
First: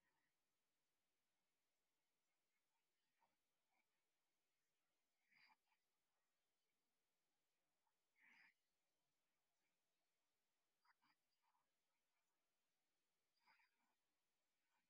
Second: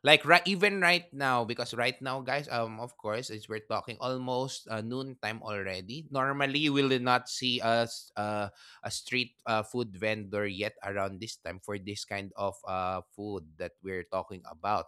[SPEAKER 2] like right even right now because right now, guys, of course, as we're talking almost noon time already, normally we will not see us a street food vendor yet around this time for this kind of food that we're talking about.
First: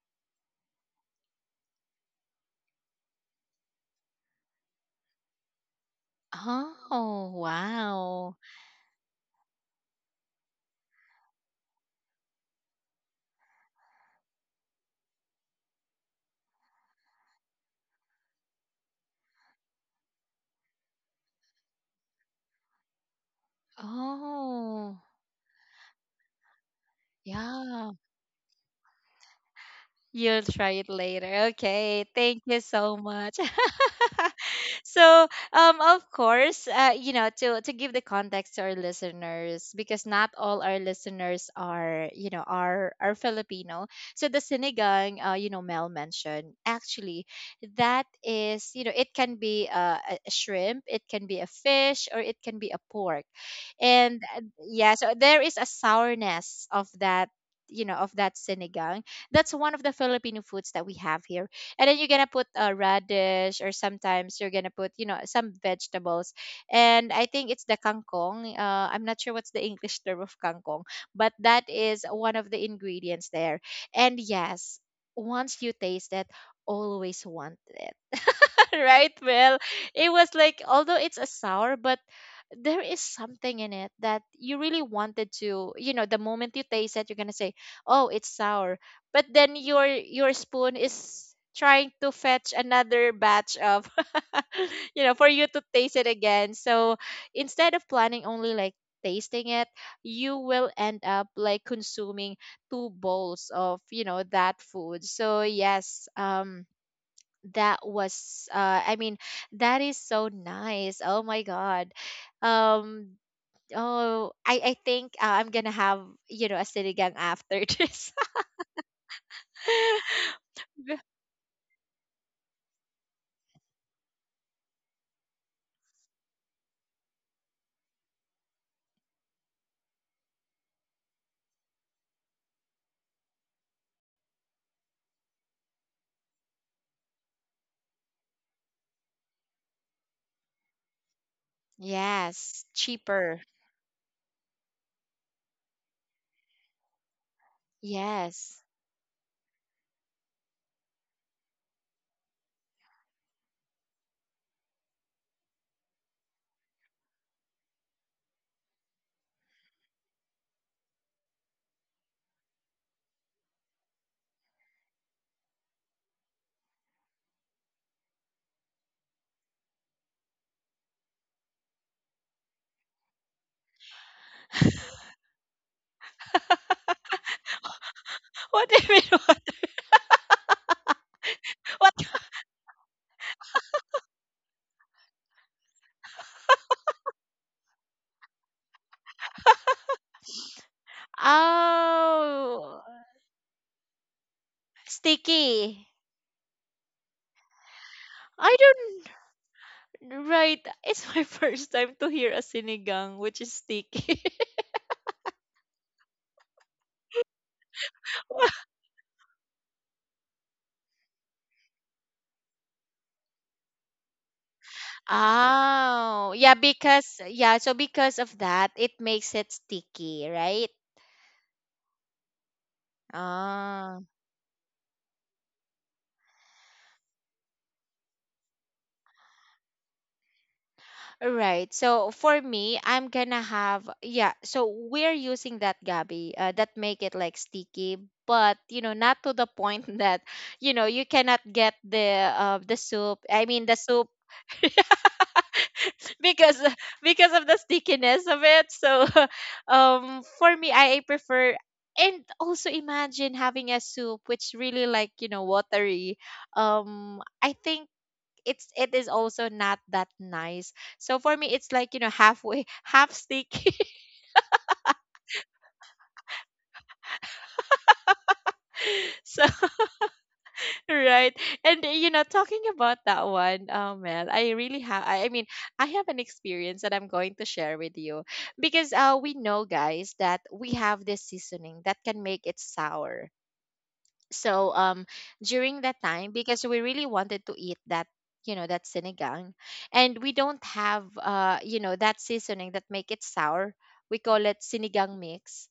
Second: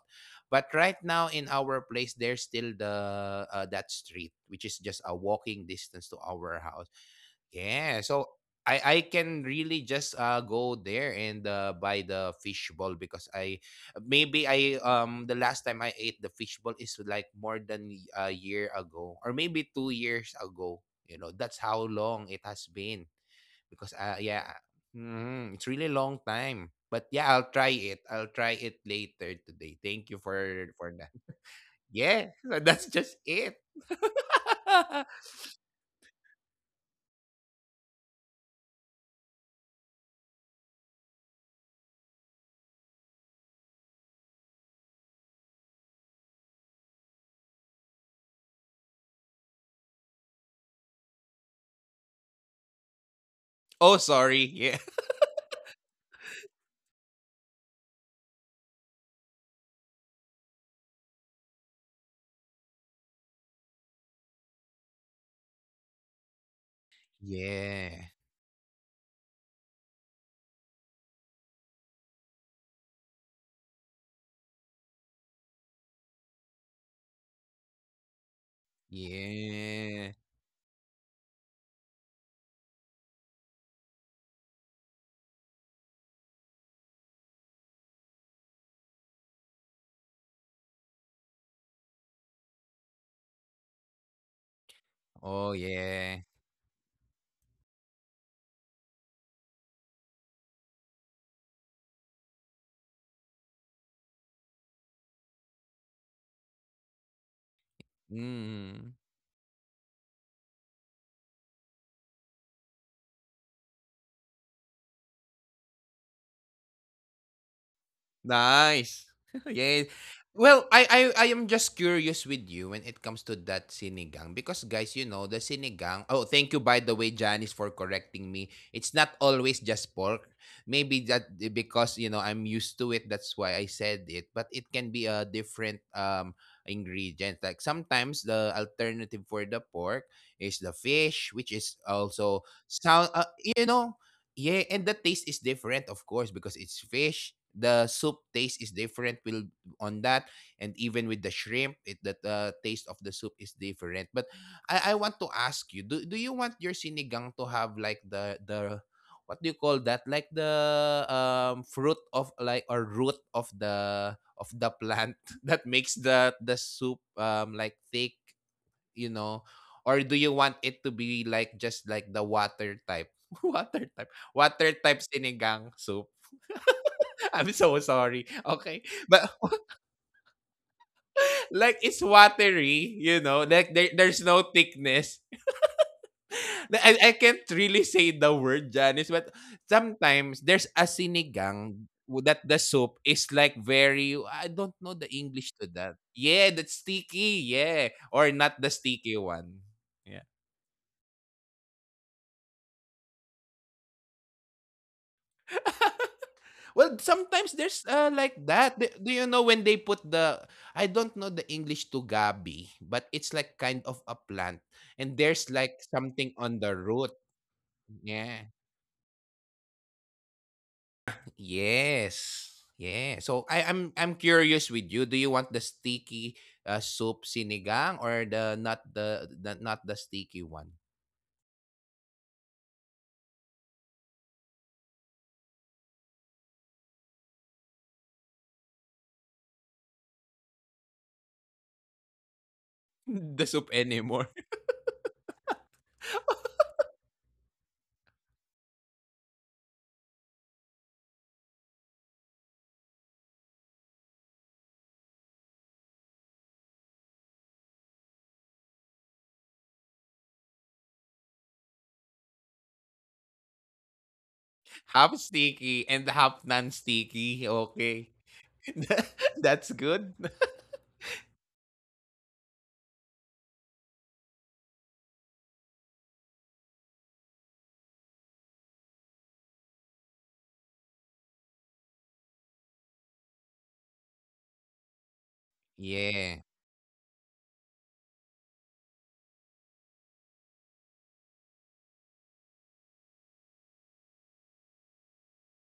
[SPEAKER 2] But right now in our place, there's still the that street, which is just a walking distance to our house.
[SPEAKER 1] Oh,
[SPEAKER 2] Yeah, so
[SPEAKER 1] wow.
[SPEAKER 2] I can really just go there and buy the fishball because I maybe I the last time I ate the fishball is like more than a year ago or maybe 2 years ago. You know, that's how long it has been because yeah,
[SPEAKER 1] Oh,
[SPEAKER 2] mhm, it's really long time. But yeah, I'll try
[SPEAKER 1] yeah.
[SPEAKER 2] it. I'll try it later today. Thank you
[SPEAKER 1] You'll try it
[SPEAKER 2] for that.
[SPEAKER 1] later. Okay.
[SPEAKER 2] Yeah, [laughs]
[SPEAKER 1] Thank you
[SPEAKER 2] that's
[SPEAKER 1] so
[SPEAKER 2] just
[SPEAKER 1] much.
[SPEAKER 2] it.
[SPEAKER 1] [laughs]
[SPEAKER 2] [laughs]
[SPEAKER 1] So of course, to give the context to our listeners, because not all our listeners are, are Filipino. So the sinigang, Mel mentioned actually, that is, it can be, a shrimp, it can be a fish, or it can be a pork.
[SPEAKER 2] Oh,
[SPEAKER 1] And
[SPEAKER 2] sorry. Yeah.
[SPEAKER 1] yeah,
[SPEAKER 2] [laughs]
[SPEAKER 1] so there is a sourness of that, of that sinigang. That's one of the Filipino foods that we have here. And then you're gonna put a radish, or sometimes you're gonna put, some vegetables. And I think it's the
[SPEAKER 2] Yeah.
[SPEAKER 1] kangkong, I'm not sure what's the English [laughs] term of kangkong. But that is one of the ingredients there. And yes, once you taste it, always want it. [laughs] Right. Well, it
[SPEAKER 2] Yeah.
[SPEAKER 1] was like, although it's a sour, but there is something in it that you really wanted to, the moment you taste it, you're gonna say, "Oh, it's sour," but then your spoon is trying to fetch another batch of, [laughs] for you
[SPEAKER 2] Oh,
[SPEAKER 1] to taste it
[SPEAKER 2] yeah.
[SPEAKER 1] again. So instead of planning only like tasting it, you will end up like consuming two bowls of, that food. So yes, that was
[SPEAKER 2] Mm.
[SPEAKER 1] I mean, that is so nice, oh my god. um oh, I think, I'm gonna have, a sinigang after [laughs] this.
[SPEAKER 2] Nice. [laughs] Yes. Well, I am just curious with you when it comes to that sinigang because, guys, you know, the sinigang. Oh, thank you, by the way, Janice, for correcting me. It's not always just pork. Maybe that, eh, because you know I'm used to it, that's why I said it. But it can be a different ingredient. Like sometimes the alternative for the pork is the fish, which is also
[SPEAKER 1] Yes,
[SPEAKER 2] sound.
[SPEAKER 1] cheaper.
[SPEAKER 2] You know, yeah, and the taste is different, of course, because it's fish. The soup taste
[SPEAKER 1] Yes.
[SPEAKER 2] is different will on that, and even with the shrimp, it that the taste of the soup is different. But I want to ask you, do you want your sinigang to have like the what do you call that? Like the fruit of like or root of the plant [laughs] that makes the soup like thick, you know? Or do you want it to be like just like the water type? [laughs] Water type. Water type sinigang soup. [laughs] I'm so sorry.
[SPEAKER 1] What
[SPEAKER 2] Okay.
[SPEAKER 1] do you mean?
[SPEAKER 2] But
[SPEAKER 1] What?
[SPEAKER 2] [laughs] like
[SPEAKER 1] What?
[SPEAKER 2] it's watery, you know, like there's no thickness. [laughs] I can't really say the word, Janice, but sometimes there's a sinigang that the
[SPEAKER 1] Oh,
[SPEAKER 2] soup is like very I don't know the English to
[SPEAKER 1] sticky.
[SPEAKER 2] that. Yeah, that's sticky. Yeah, or not
[SPEAKER 1] I
[SPEAKER 2] the
[SPEAKER 1] don't.
[SPEAKER 2] sticky one. Yeah.
[SPEAKER 1] Right, it's my [laughs] first time to hear a sinigang which is sticky.
[SPEAKER 2] [laughs] Well, sometimes there's, like
[SPEAKER 1] [laughs]
[SPEAKER 2] that. Do you know when they put the I don't know the English to gabi, but it's like kind of a plant, and there's like
[SPEAKER 1] Oh,
[SPEAKER 2] something
[SPEAKER 1] yeah,
[SPEAKER 2] on the root.
[SPEAKER 1] because yeah, so because of
[SPEAKER 2] Yeah.
[SPEAKER 1] that, it makes it sticky, right?
[SPEAKER 2] Yes. Yeah. So I'm
[SPEAKER 1] Ah,
[SPEAKER 2] curious with you. Do you want the sticky, soup sinigang or the not the sticky one? [laughs]
[SPEAKER 1] right. So for me, I'm gonna have, yeah. So we're using that Gabi, that make it like sticky, but not to the point [laughs] that, you cannot get the soup.
[SPEAKER 2] The
[SPEAKER 1] I mean,
[SPEAKER 2] soup
[SPEAKER 1] the soup,
[SPEAKER 2] anymore.
[SPEAKER 1] [laughs] because of the stickiness of it. So [laughs] for me, prefer. And also imagine having a soup which really like, watery. I think it is also not that nice. So for me it's like, halfway, half sticky. [laughs]
[SPEAKER 2] [laughs] Half sticky and half non-sticky. Okay. [laughs]
[SPEAKER 1] So.
[SPEAKER 2] That's good.
[SPEAKER 1] Right. And talking about that one, Mel, I have an experience that I'm going to share with you, because we know, guys, that we have this seasoning that can make it sour. So
[SPEAKER 2] [laughs]
[SPEAKER 1] during that time,
[SPEAKER 2] Yeah.
[SPEAKER 1] because we really wanted to eat that, that sinigang, and we don't have, that seasoning that make it sour, we call it sinigang mix,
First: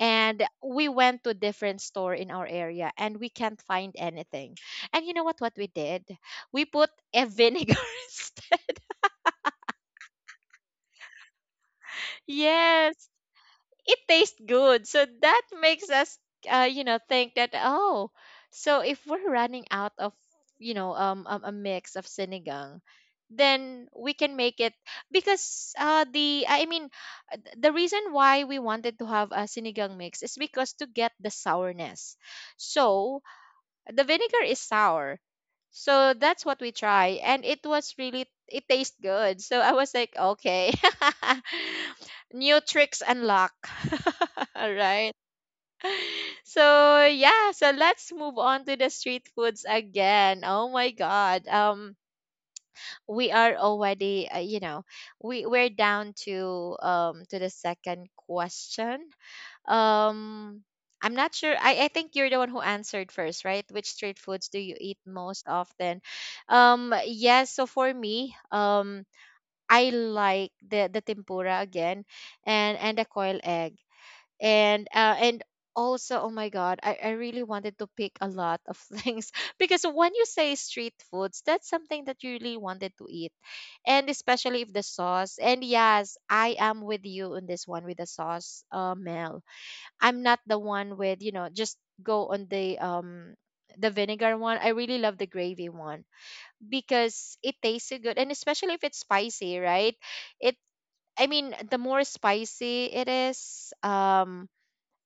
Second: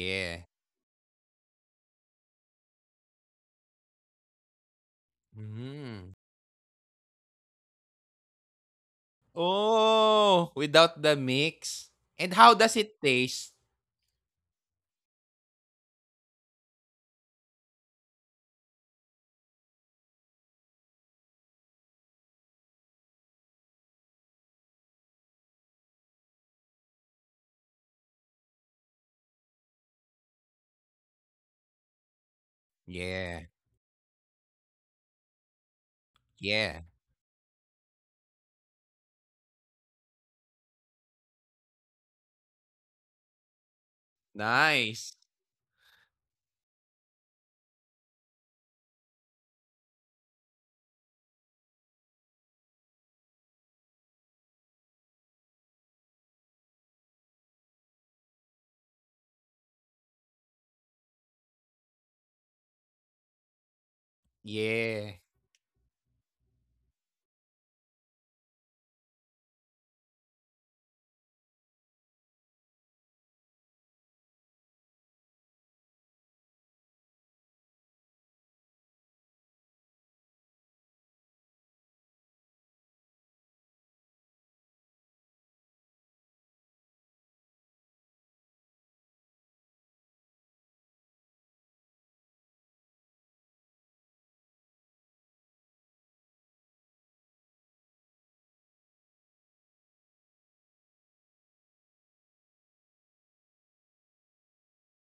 [SPEAKER 1] and we went to a different store in our area, and we can't find anything. And you know what, we did,
[SPEAKER 2] Mm.
[SPEAKER 1] we put a vinegar [laughs] instead.
[SPEAKER 2] Oh, without the mix. And how does
[SPEAKER 1] Yes,
[SPEAKER 2] it taste?
[SPEAKER 1] it tastes good, so that makes us, think that, oh, so if we're running out of, a mix of sinigang, then we can make it. Because the I mean th- the reason why we wanted to have a sinigang mix is because to get the sourness. So
[SPEAKER 2] Yeah.
[SPEAKER 1] the vinegar is sour. So that's what we
[SPEAKER 2] Yeah.
[SPEAKER 1] try, and it was really, it tastes good. So I was like, okay. [laughs] New tricks unlock. [laughs] Right?
[SPEAKER 2] Nice.
[SPEAKER 1] So yeah, so let's move on to the street foods again. Oh my god. We are already, we're down to, to the second question. um, I'm not sure. I think you're the one who answered first, right? Which street foods do you eat
[SPEAKER 2] Yeah.
[SPEAKER 1] most often? Yes, so for me, I like the tempura again, and the coil egg. And also, oh my God, I really wanted to pick a lot of [laughs] things, because when you say street foods, that's something that you really wanted to eat. And especially if the sauce. And yes, I am with you on this one with the sauce, Mel. I'm not the one with, you know, just go on the the vinegar one. I really love the gravy one because it tastes so good, and especially if it's spicy, right? It I mean, the more spicy it is,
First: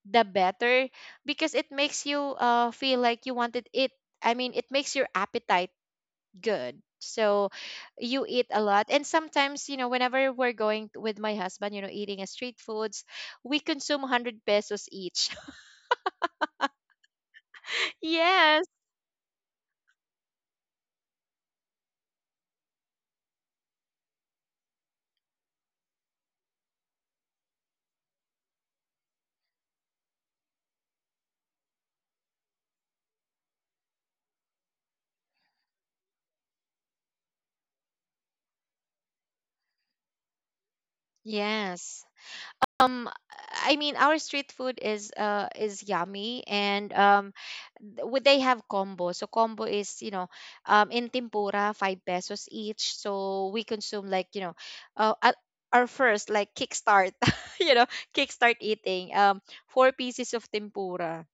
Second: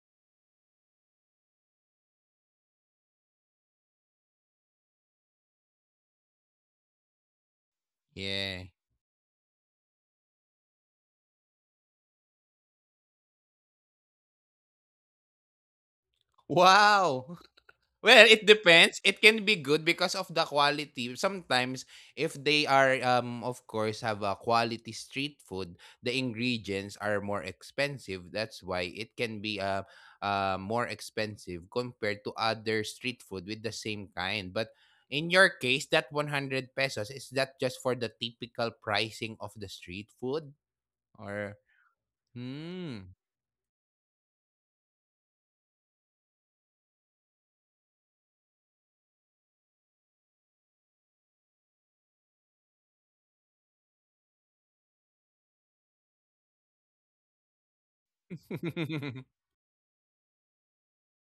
[SPEAKER 1] the better, because it makes you feel like you wanted it. I mean, it makes your appetite good. So you eat a
[SPEAKER 2] Yeah.
[SPEAKER 1] lot, and sometimes, you know, whenever we're going with my husband, you know, eating a street foods, we consume 100 pesos each. [laughs]
[SPEAKER 2] Wow. Well, it
[SPEAKER 1] Yes,
[SPEAKER 2] depends. It can be good because of the quality. Sometimes, if they are, of course, have a quality street food, the ingredients are more expensive. That's why it can be more expensive compared to other street food with the same kind. But in your case, that 100 pesos, is that just for the typical pricing of the street food? Or,
[SPEAKER 1] Yes.
[SPEAKER 2] hmm.
[SPEAKER 1] Um, I mean, our street food is yummy, and would they have combo? So combo is, you know, in tempura 5 pesos each. So we consume, like, you know, at our first, like, kickstart, [laughs] you know, kickstart eating
[SPEAKER 2] [laughs]
[SPEAKER 1] 4 pieces of tempura.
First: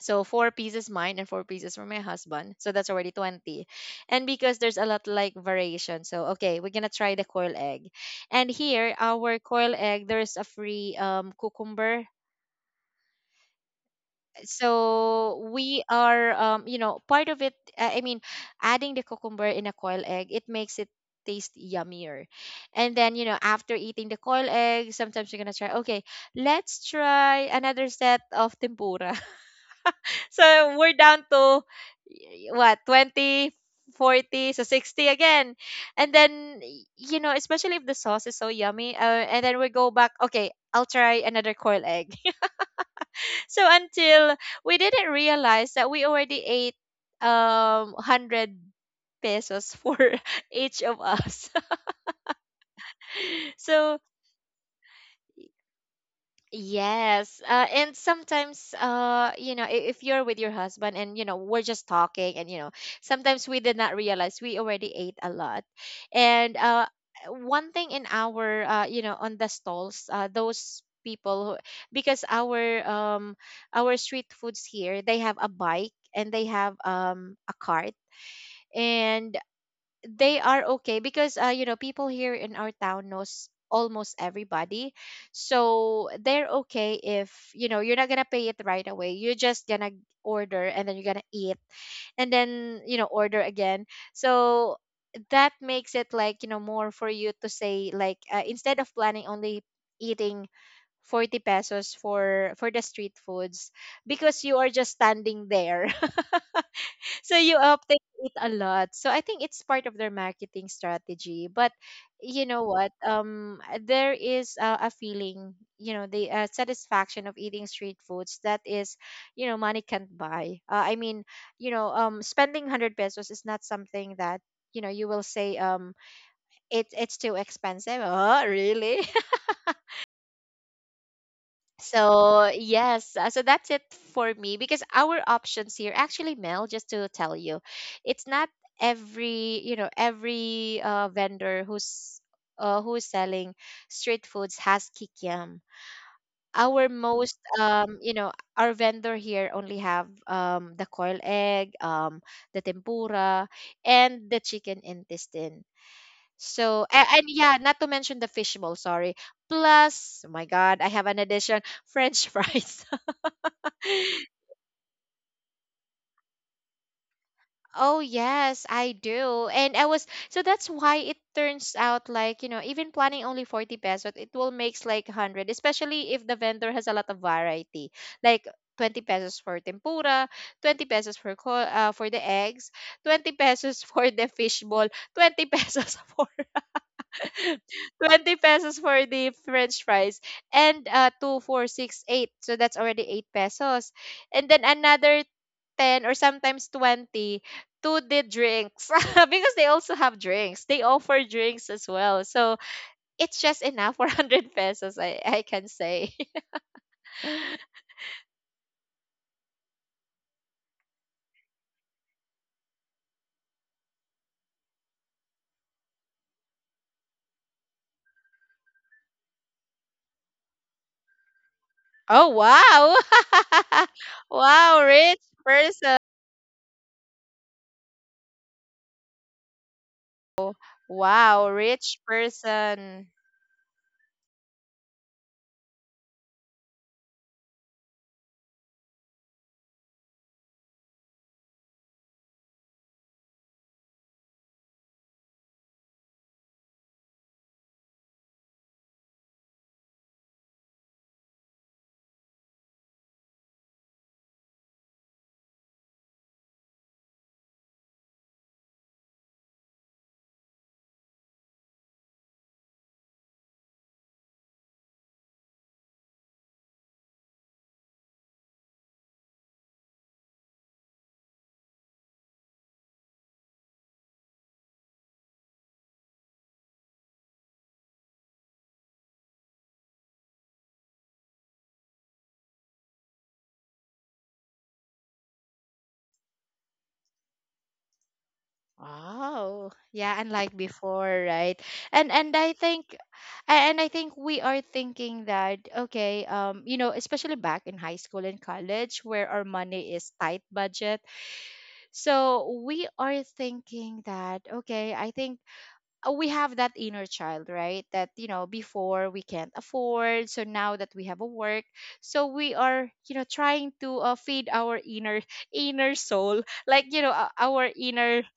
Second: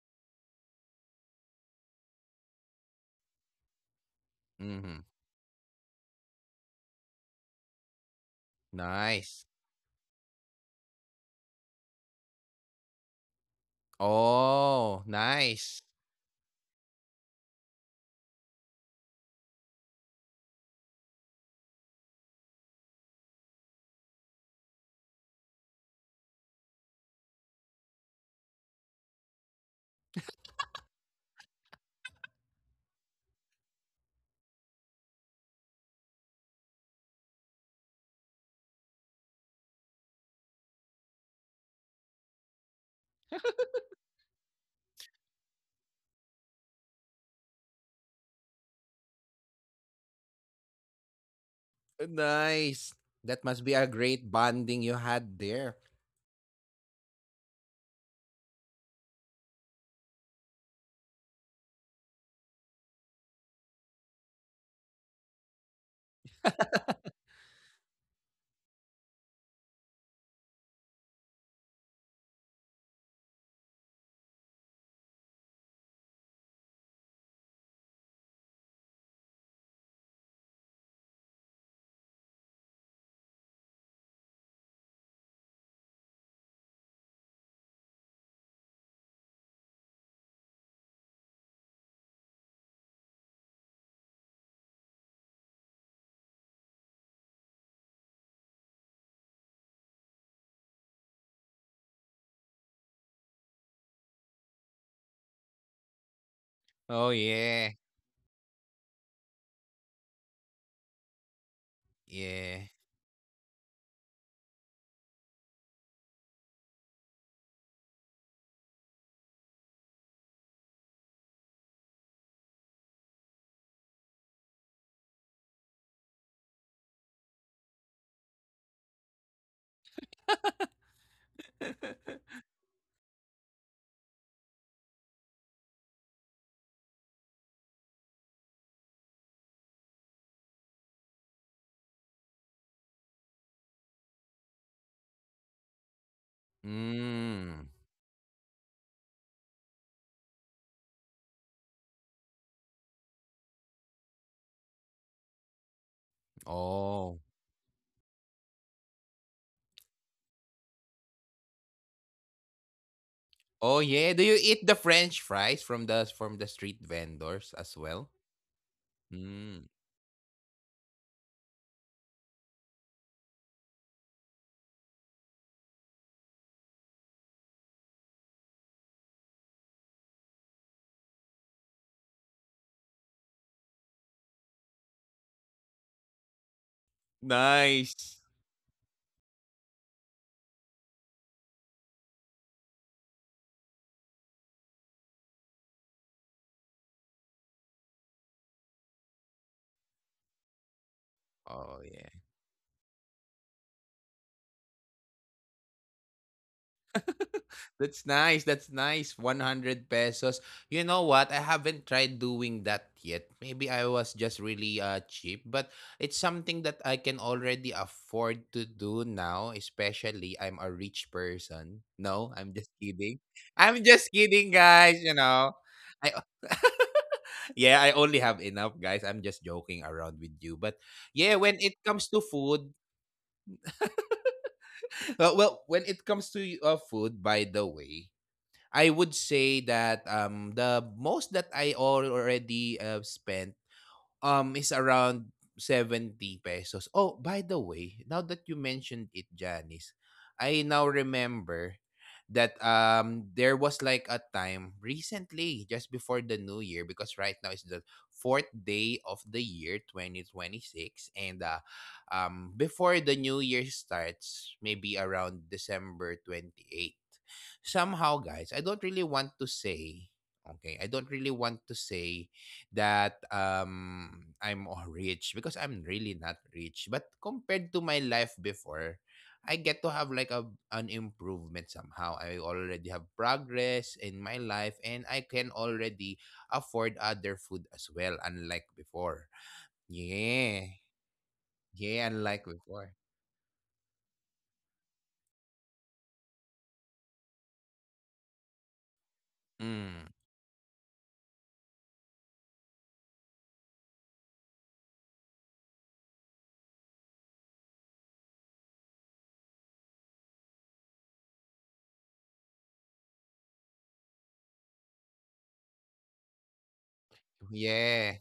[SPEAKER 1] So 4 pieces mine and 4 pieces for my husband. So that's already 20. And because there's a lot
[SPEAKER 2] Hmm.
[SPEAKER 1] like variation. So okay, we're gonna try the coil egg. And here our
[SPEAKER 2] Nice.
[SPEAKER 1] coil egg, there's a free cucumber.
[SPEAKER 2] Oh,
[SPEAKER 1] So we
[SPEAKER 2] nice.
[SPEAKER 1] are you know, part of it I mean, adding the cucumber in a coil egg, it makes it taste yummier. And then, you know, after eating the coil egg, sometimes you're gonna try, okay, let's try another set of tempura. So we're down to what, 20, 40, so 60 again. And then you know, especially if the sauce is so yummy, and then we go back, okay, I'll try another coil egg. [laughs] So until we didn't realize that we already ate 100 pesos for [laughs] each of us.
[SPEAKER 2] Nice. That
[SPEAKER 1] [laughs]
[SPEAKER 2] must be a
[SPEAKER 1] So
[SPEAKER 2] great bonding you had there.
[SPEAKER 1] yes. And sometimes, you know, if you're with your husband and, you know, we're just talking and, you know, sometimes we did not realize we already ate a lot. And one thing in our, you know, on the stalls, those people who, because um our street foods here, they have a bike, and they have a cart. And they are okay because, you know, people here in our town knows almost everybody, so they're okay if, you know, you're not gonna pay it right away. You're just gonna order, and then you're gonna eat, and then, you know, order again. So that makes it, like, you know, more for you to say, like, instead of planning only eating 40 pesos for the street foods, because you are just standing there,
[SPEAKER 2] Oh,
[SPEAKER 1] so you
[SPEAKER 2] yeah.
[SPEAKER 1] update it a lot. So I think it's part of their marketing strategy. But you
[SPEAKER 2] Yeah.
[SPEAKER 1] know what? There is a feeling, you know, the satisfaction of eating street foods that is, you know, money can't buy. I mean, you know, spending 100 pesos is not something that, you know, you will say, it's too expensive. [laughs] Oh really. So yes, so that's it for me, because our options here, actually, Mel, just to tell you, it's not every, you know, every, vendor who's who's selling street foods has kikiam. Our most,
[SPEAKER 2] Mm.
[SPEAKER 1] um, you know, our vendor here only have the coil egg, the tempura, and the chicken intestine. So
[SPEAKER 2] Oh.
[SPEAKER 1] and yeah, not to mention the fish bowl. Sorry. Plus, oh my God, I have an addition. [laughs] French fries.
[SPEAKER 2] Oh, yeah. Do you eat the French fries from the street vendors as
[SPEAKER 1] Oh
[SPEAKER 2] well?
[SPEAKER 1] yes, I do.
[SPEAKER 2] Mm.
[SPEAKER 1] And I was, so that's why it turns out, like, you know, even planning only 40 pesos, it will makes like 100, especially if the vendor has a lot of variety. Like 20 pesos for tempura, 20 pesos for for the eggs, 20 pesos [laughs] for the fish ball, 20 pesos [laughs] for [laughs]
[SPEAKER 2] Nice.
[SPEAKER 1] 20 pesos for the french fries, and 2, four, six, eight. So that's already 8 pesos. And then another 10 or sometimes 20 to the drinks [laughs] because they also have drinks. They offer drinks
[SPEAKER 2] Oh,
[SPEAKER 1] as
[SPEAKER 2] yeah.
[SPEAKER 1] well. So it's just enough for [laughs] 100 pesos, I can say. [laughs]
[SPEAKER 2] That's nice. That's nice. 100 pesos. You know what? I haven't tried doing that yet. Maybe I was just really cheap, but it's something that I can already afford to do now, especially I'm a rich person.
[SPEAKER 1] Oh,
[SPEAKER 2] No, I'm just kidding.
[SPEAKER 1] wow.
[SPEAKER 2] I'm just
[SPEAKER 1] [laughs]
[SPEAKER 2] kidding,
[SPEAKER 1] Wow,
[SPEAKER 2] guys,
[SPEAKER 1] rich
[SPEAKER 2] you know.
[SPEAKER 1] person.
[SPEAKER 2] I [laughs] yeah, I only have enough, guys. I'm just joking around with you. But
[SPEAKER 1] Wow,
[SPEAKER 2] yeah, when
[SPEAKER 1] rich
[SPEAKER 2] it comes to food,
[SPEAKER 1] person.
[SPEAKER 2] [laughs] when it comes to food, by the way, I would say that the most that I already spent is around 70 pesos. Oh, by the way, now that you mentioned it, Janice, I now remember that there was like a time recently just before the new year, because right now is the fourth day of the year 2026, and before the new year starts, maybe around December 28, somehow, guys, I don't really want to say, okay, I don't really want to say that I'm rich because I'm really not rich. But compared to my life before, I get to have like a an improvement somehow. I already have progress in my life, and I can already afford other food as well, unlike before.
[SPEAKER 1] Wow. Yeah, unlike
[SPEAKER 2] Yeah.
[SPEAKER 1] before, right? And
[SPEAKER 2] Yeah,
[SPEAKER 1] I
[SPEAKER 2] unlike
[SPEAKER 1] think
[SPEAKER 2] before.
[SPEAKER 1] and I think we are thinking that, okay, you know, especially back in high school and college, where our money is
[SPEAKER 2] Mm.
[SPEAKER 1] tight budget. So we are thinking that, okay, I think, we have that inner child, right? That, you know, before we can't afford. So now that we have a work, so we are, you know, trying to, feed our inner, [laughs] inner soul, like, you know, our inner,
[SPEAKER 2] Yeah.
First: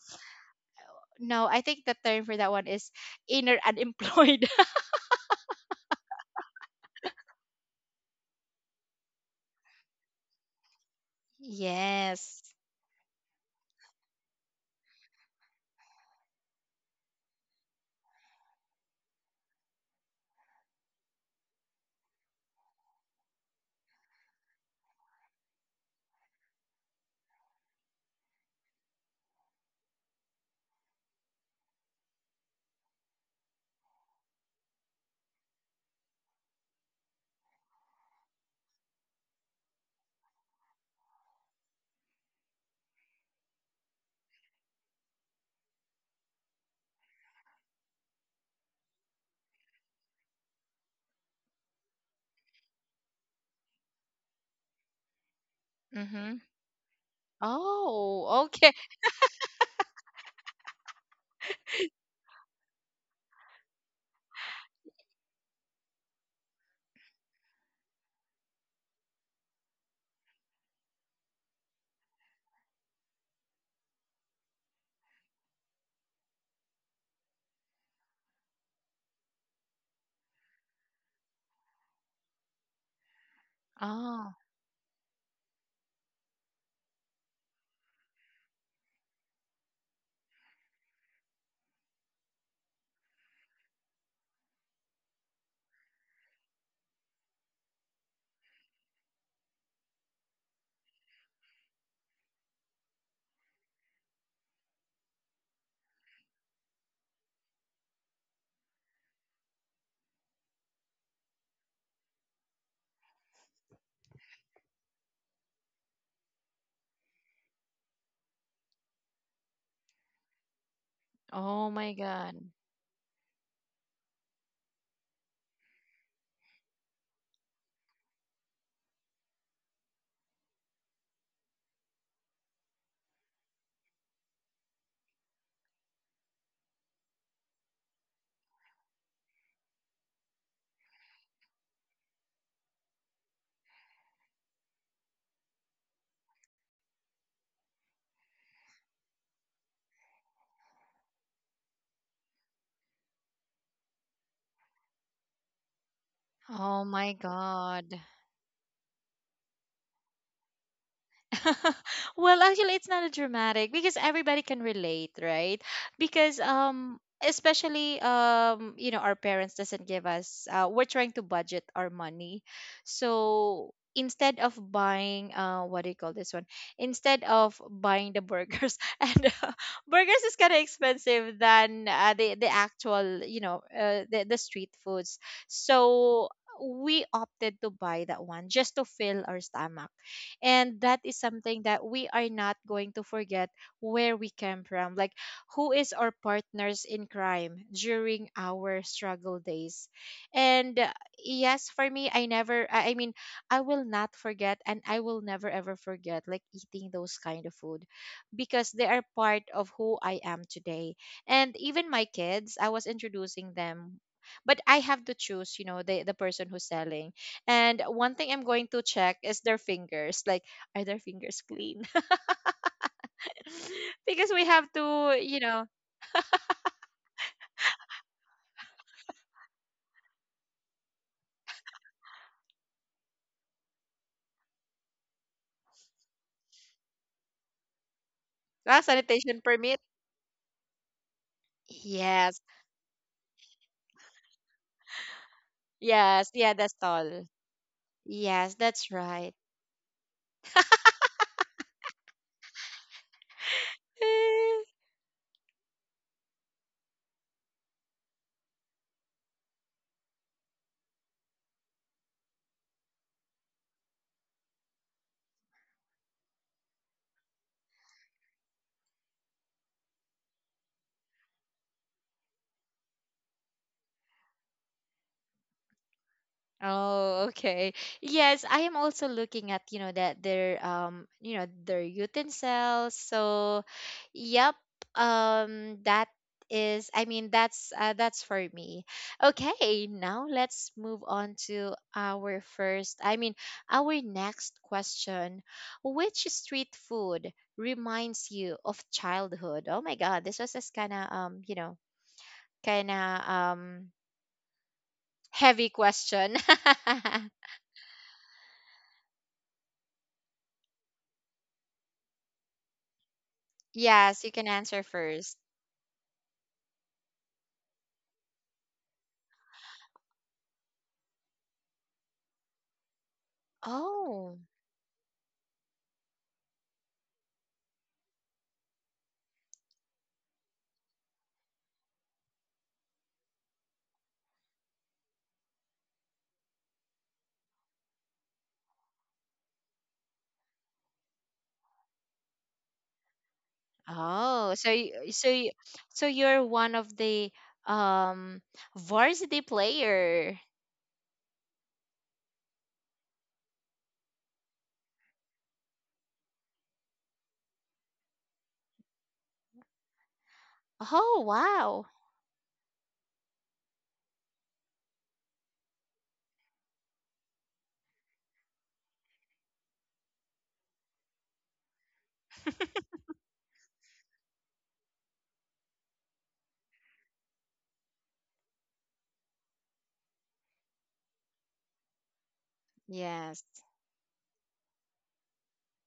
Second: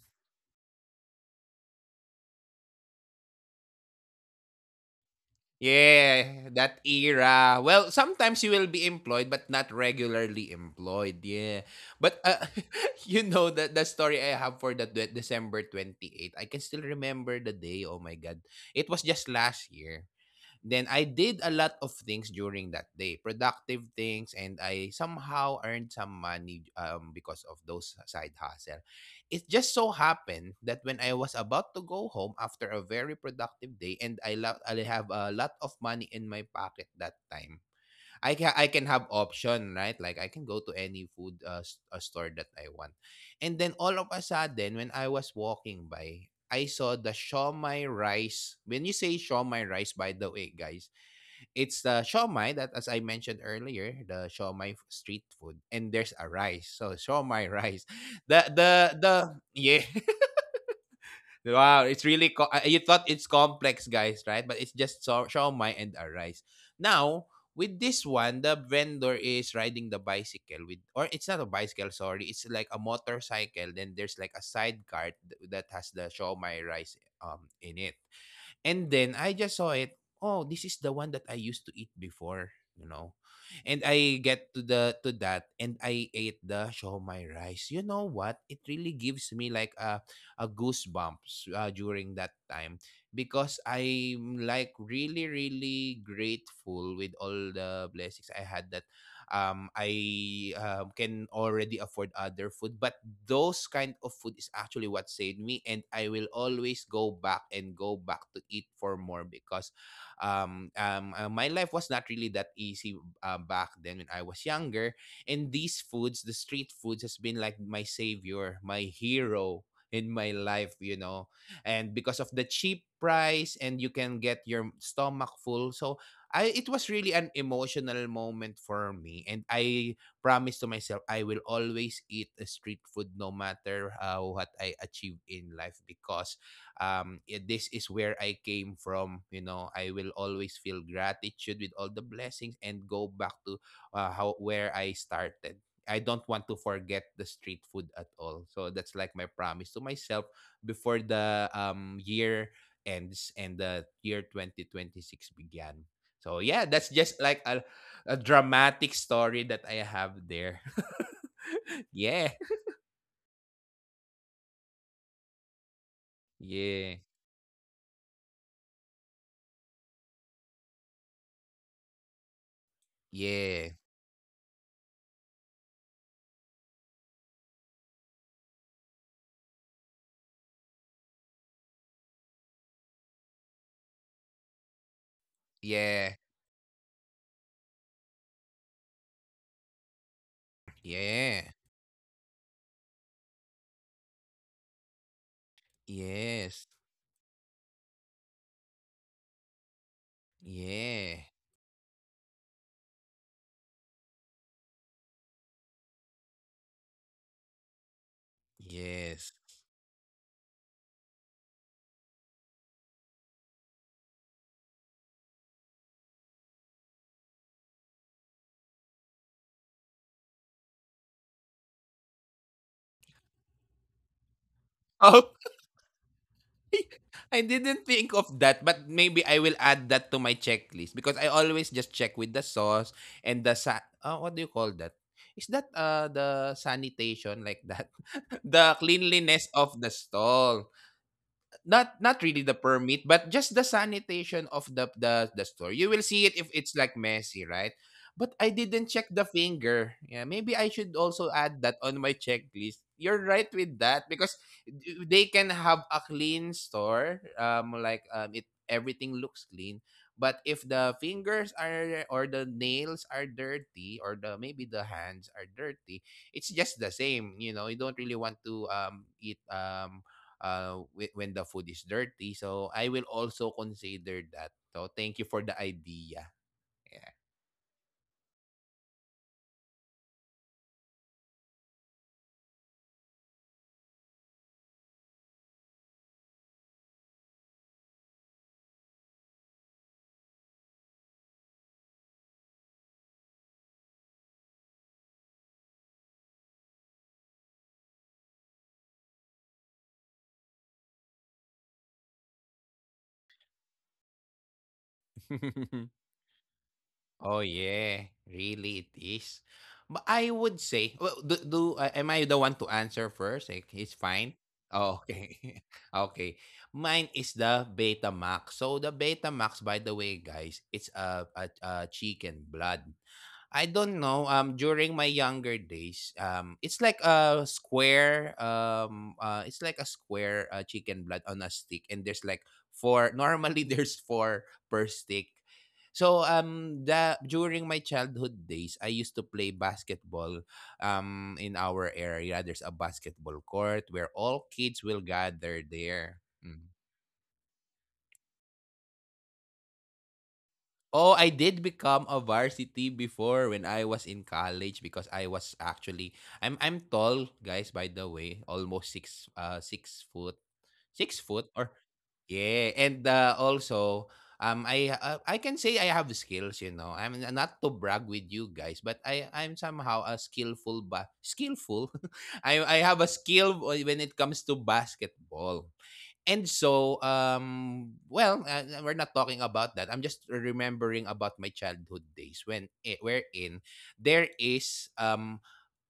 [SPEAKER 1] no, I think the term for that one is inner unemployed. [laughs]
[SPEAKER 2] Yeah, that era. Well, sometimes you will be employed but not regularly employed. Yeah. But
[SPEAKER 1] Yes.
[SPEAKER 2] [laughs] You know that the story I have for the December 28, I can still remember the day. Oh my god. It was just last year. Then I did a lot of things during that day, productive things, and I somehow earned some money because of those side hustle. It just so happened that when I was about to go home after a very productive day, and I have a lot of money in my pocket that time, I can have option, right, like I can go to any food store that I want, and then all of a sudden when I was walking by, I saw the shawmai rice. When you say shawmai rice, by the way, guys, it's the shawmai that, as I mentioned earlier, the street food, and there's a
[SPEAKER 1] Mm-hmm.
[SPEAKER 2] rice. So shawmai rice. [laughs] The
[SPEAKER 1] Oh,
[SPEAKER 2] the
[SPEAKER 1] okay.
[SPEAKER 2] the yeah. [laughs] Wow, it's really you thought it's complex, guys, right? But it's just shawmai and a rice. Now with this one, the vendor is riding the bicycle with, or it's not a bicycle, sorry, it's like a motorcycle. Then there's like a side cart that has the shawmai rice in it. And then I just saw it. Oh, this is the one that I used to eat before, you know. And I
[SPEAKER 1] Oh,
[SPEAKER 2] get to the to that and I ate the shomai rice. You know what? It really gives me like a goosebumps during that time because I'm like really grateful with all the blessings I had that I can already afford other food, but those kind of food is actually what saved me, and I will always go back and go back to eat for more because my life was not really that easy back then when I was younger, and these foods, the street foods, has been like my savior, my hero in my life, you know.
[SPEAKER 1] oh
[SPEAKER 2] And
[SPEAKER 1] my
[SPEAKER 2] because of the
[SPEAKER 1] God.
[SPEAKER 2] cheap price, and you can get your stomach full, so I it was really an emotional moment for me, and I promised to myself I will always eat a street food no matter what I achieve in life because this is where I came from, you know. I will always feel gratitude with all the blessings and go back to how where I started. I don't want to forget the street food at all, so that's like my promise to myself before the year ends and the year 2026 began. So yeah, that's
[SPEAKER 1] Oh
[SPEAKER 2] just
[SPEAKER 1] my
[SPEAKER 2] like
[SPEAKER 1] God.
[SPEAKER 2] a dramatic story that I have there. [laughs]
[SPEAKER 1] [laughs]
[SPEAKER 2] Yeah.
[SPEAKER 1] Well, actually, it's not a dramatic, because everybody can relate, right? Because,
[SPEAKER 2] Yeah.
[SPEAKER 1] especially, you know, our parents doesn't give us. We're trying to budget our money,
[SPEAKER 2] Yeah.
[SPEAKER 1] so instead of buying, uh, what do you call this one, instead of buying the burgers [laughs] and burgers is kind of expensive than, the actual, you know, the street foods,
[SPEAKER 2] Yeah.
[SPEAKER 1] so we opted to buy that one just to fill our stomach. And that is
[SPEAKER 2] Yeah.
[SPEAKER 1] something that we are not going to forget, where we came from, like, who is our
[SPEAKER 2] Yes.
[SPEAKER 1] partners in crime during our struggle days. And
[SPEAKER 2] Yeah.
[SPEAKER 1] yes, for me, I mean, I will not forget, and I will never ever forget, like, eating those kind of food, because they are
[SPEAKER 2] Yes.
[SPEAKER 1] part of who I am today. And even my kids, I was introducing them, but I have to choose, you know, the person who's selling. And one thing I'm going to check is their fingers. Like, are their fingers clean? [laughs] Because we have
[SPEAKER 2] Oh,
[SPEAKER 1] to, you know,
[SPEAKER 2] [laughs] I didn't think of that, but maybe I will add that to my checklist because I always just check with the sauce and the what do you call that? Is that the sanitation like that? [laughs]
[SPEAKER 1] ah,
[SPEAKER 2] The
[SPEAKER 1] sanitation
[SPEAKER 2] cleanliness
[SPEAKER 1] permit.
[SPEAKER 2] of the stall. Not not
[SPEAKER 1] Yes,
[SPEAKER 2] really the permit, but just the sanitation of the the store. You will
[SPEAKER 1] yes,
[SPEAKER 2] see it
[SPEAKER 1] yeah,
[SPEAKER 2] if
[SPEAKER 1] that's
[SPEAKER 2] it's like
[SPEAKER 1] all.
[SPEAKER 2] messy, right? But
[SPEAKER 1] Yes,
[SPEAKER 2] I
[SPEAKER 1] that's
[SPEAKER 2] didn't check
[SPEAKER 1] right.
[SPEAKER 2] the finger. Yeah, maybe I should also add that on my checklist. You're right with that because
[SPEAKER 1] [laughs]
[SPEAKER 2] they can have a clean store, like, it everything looks clean, but if the fingers are, or the nails are dirty, or the maybe the hands are dirty, it's just the same, you know. You don't really want to eat when the food is dirty. So I will also consider that. So thank you for the idea.
[SPEAKER 1] Oh, okay. Yes, I am also looking at, you know, that their, you know, their utensils. So, yep. That is, I mean, that's for me. Okay, now let's move on to our first, I mean, our next question. Which street food reminds you of childhood? Oh my God, this was this kind of, you know, kind of,
[SPEAKER 2] Yeah.
[SPEAKER 1] heavy
[SPEAKER 2] [laughs]
[SPEAKER 1] question.
[SPEAKER 2] Oh
[SPEAKER 1] [laughs]
[SPEAKER 2] yeah, really it is. But I would say, well, do, do am I the one to answer first? Like, it's
[SPEAKER 1] Yes, you
[SPEAKER 2] fine.
[SPEAKER 1] can answer
[SPEAKER 2] Oh,
[SPEAKER 1] first.
[SPEAKER 2] okay. [laughs] Okay. Mine is the Betamax. So the Betamax, by the way, guys, it's a chicken blood. I don't know.
[SPEAKER 1] Oh,
[SPEAKER 2] During my younger days, it's like a square. It's like a square chicken blood on a stick, and there's like four. Normally, [laughs] there's four per stick. So the during my childhood days, I used to play basketball. In our area, there's a basketball court where all kids will
[SPEAKER 1] so you,
[SPEAKER 2] gather
[SPEAKER 1] so
[SPEAKER 2] there.
[SPEAKER 1] you're
[SPEAKER 2] Hmm.
[SPEAKER 1] one of the um varsity player.
[SPEAKER 2] Oh, I did become a varsity before when I was in college because I was actually I'm tall, guys, by the way, almost 6 foot. Six
[SPEAKER 1] Oh,
[SPEAKER 2] foot or
[SPEAKER 1] wow.
[SPEAKER 2] yeah, and also I can say I have skills, you know. I'm not to brag with you guys, but I I'm somehow a skillful ba skillful. [laughs] I have a skill when it comes to basketball. And so, we're not talking about that. I'm just remembering about my childhood days when
[SPEAKER 1] Yes.
[SPEAKER 2] wherein there is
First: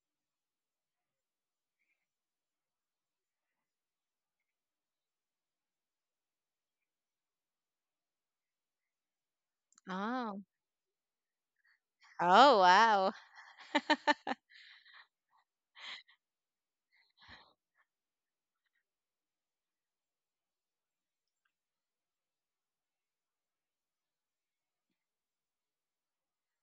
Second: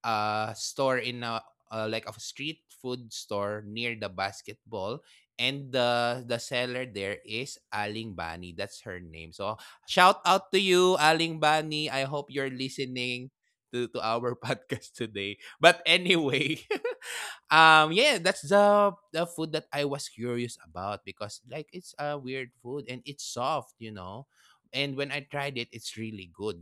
[SPEAKER 2] a store in a like a street food store near the basketball, and the seller there is Aling Bani. That's her name. So shout
[SPEAKER 1] Oh.
[SPEAKER 2] out to you, Aling Bani. I hope you're
[SPEAKER 1] Oh, wow.
[SPEAKER 2] listening to our [laughs] podcast today. But anyway. [laughs] Yeah, that's the food that I was curious about because like it's a weird food and it's soft, you know. And when I tried it, it's really good.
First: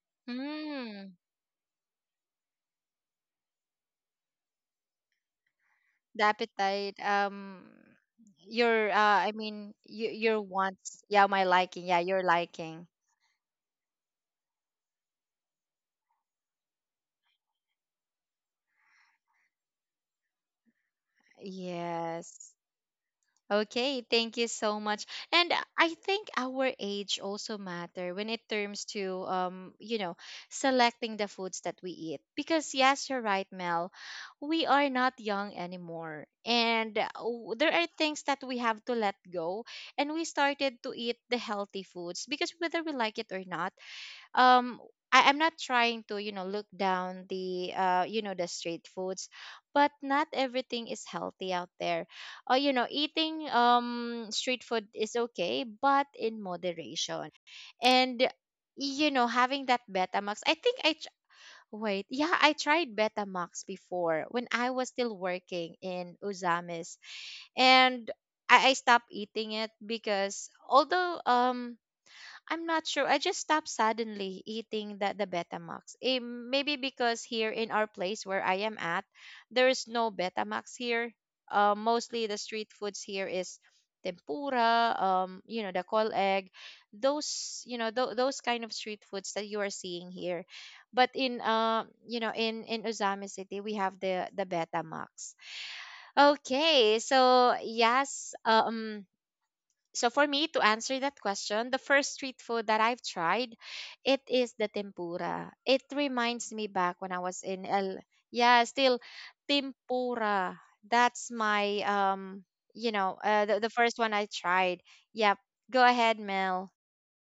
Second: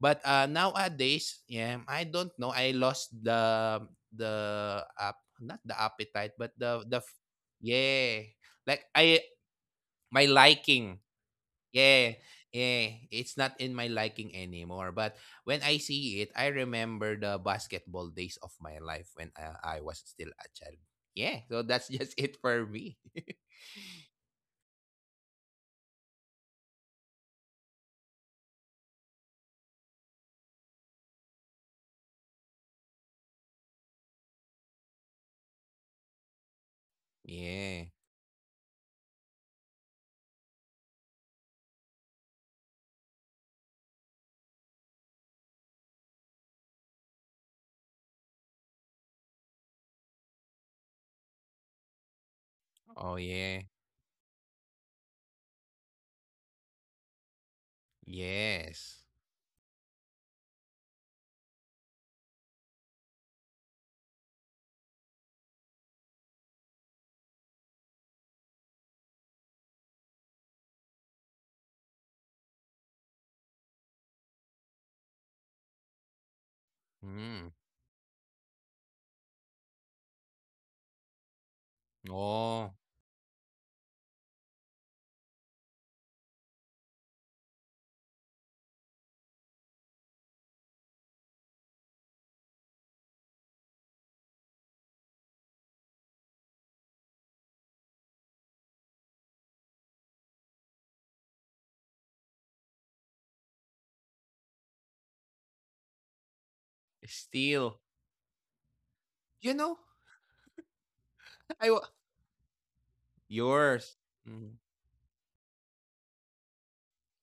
[SPEAKER 2] But
[SPEAKER 1] Hmm.
[SPEAKER 2] nowadays, yeah, I don't know, I lost the app not the
[SPEAKER 1] The
[SPEAKER 2] appetite but
[SPEAKER 1] appetite.
[SPEAKER 2] yeah. like
[SPEAKER 1] Your
[SPEAKER 2] I
[SPEAKER 1] I mean, you,
[SPEAKER 2] my
[SPEAKER 1] your
[SPEAKER 2] liking.
[SPEAKER 1] wants. Yeah, my liking. Yeah,
[SPEAKER 2] Yeah,
[SPEAKER 1] your liking.
[SPEAKER 2] yeah, it's not in my liking anymore. But when I see it, I remember the basketball days of my life when I was still a child. Yeah, so that's [laughs] just it
[SPEAKER 1] Yes.
[SPEAKER 2] for me. [laughs]
[SPEAKER 1] Okay, thank you so much. And I think our age also matter when it terms to, you know, selecting the foods that we eat. Because yes, you're right, Mel. We are not young anymore. And w- there
[SPEAKER 2] Yeah.
[SPEAKER 1] are things that we have to let go. And we started to eat the healthy foods because, whether we like it or not, um I, I'm not trying to, you know, look down the, you know, the street foods, but not everything is healthy out there. You know,
[SPEAKER 2] Oh
[SPEAKER 1] eating
[SPEAKER 2] yeah.
[SPEAKER 1] street food is okay, but in moderation. And
[SPEAKER 2] Yes.
[SPEAKER 1] you know, having that Betamax, I think wait, yeah, I tried Betamax before when I was still working in Uzamis, and I stopped eating it because, although, um, I'm not sure. I just stopped suddenly eating the Betamax. Eh, maybe because
[SPEAKER 2] Hmm.
[SPEAKER 1] here in our place where I am at, there is no Betamax here. Mostly the
[SPEAKER 2] Oh,
[SPEAKER 1] street foods here is tempura, you know, the kol egg, those, you know, those kind of street foods that you are seeing here. But in, you know, in Uzami City, we have the Betamax. Okay, so yes, so for me to answer that question, the first street food that I've tried, it is the tempura. It reminds me back when I was in
[SPEAKER 2] still.
[SPEAKER 1] L yeah, still
[SPEAKER 2] You know,
[SPEAKER 1] tempura. That's my
[SPEAKER 2] I wa-
[SPEAKER 1] you know, the
[SPEAKER 2] yours.
[SPEAKER 1] first one I
[SPEAKER 2] Mm.
[SPEAKER 1] tried. Yep. Go ahead, Mel.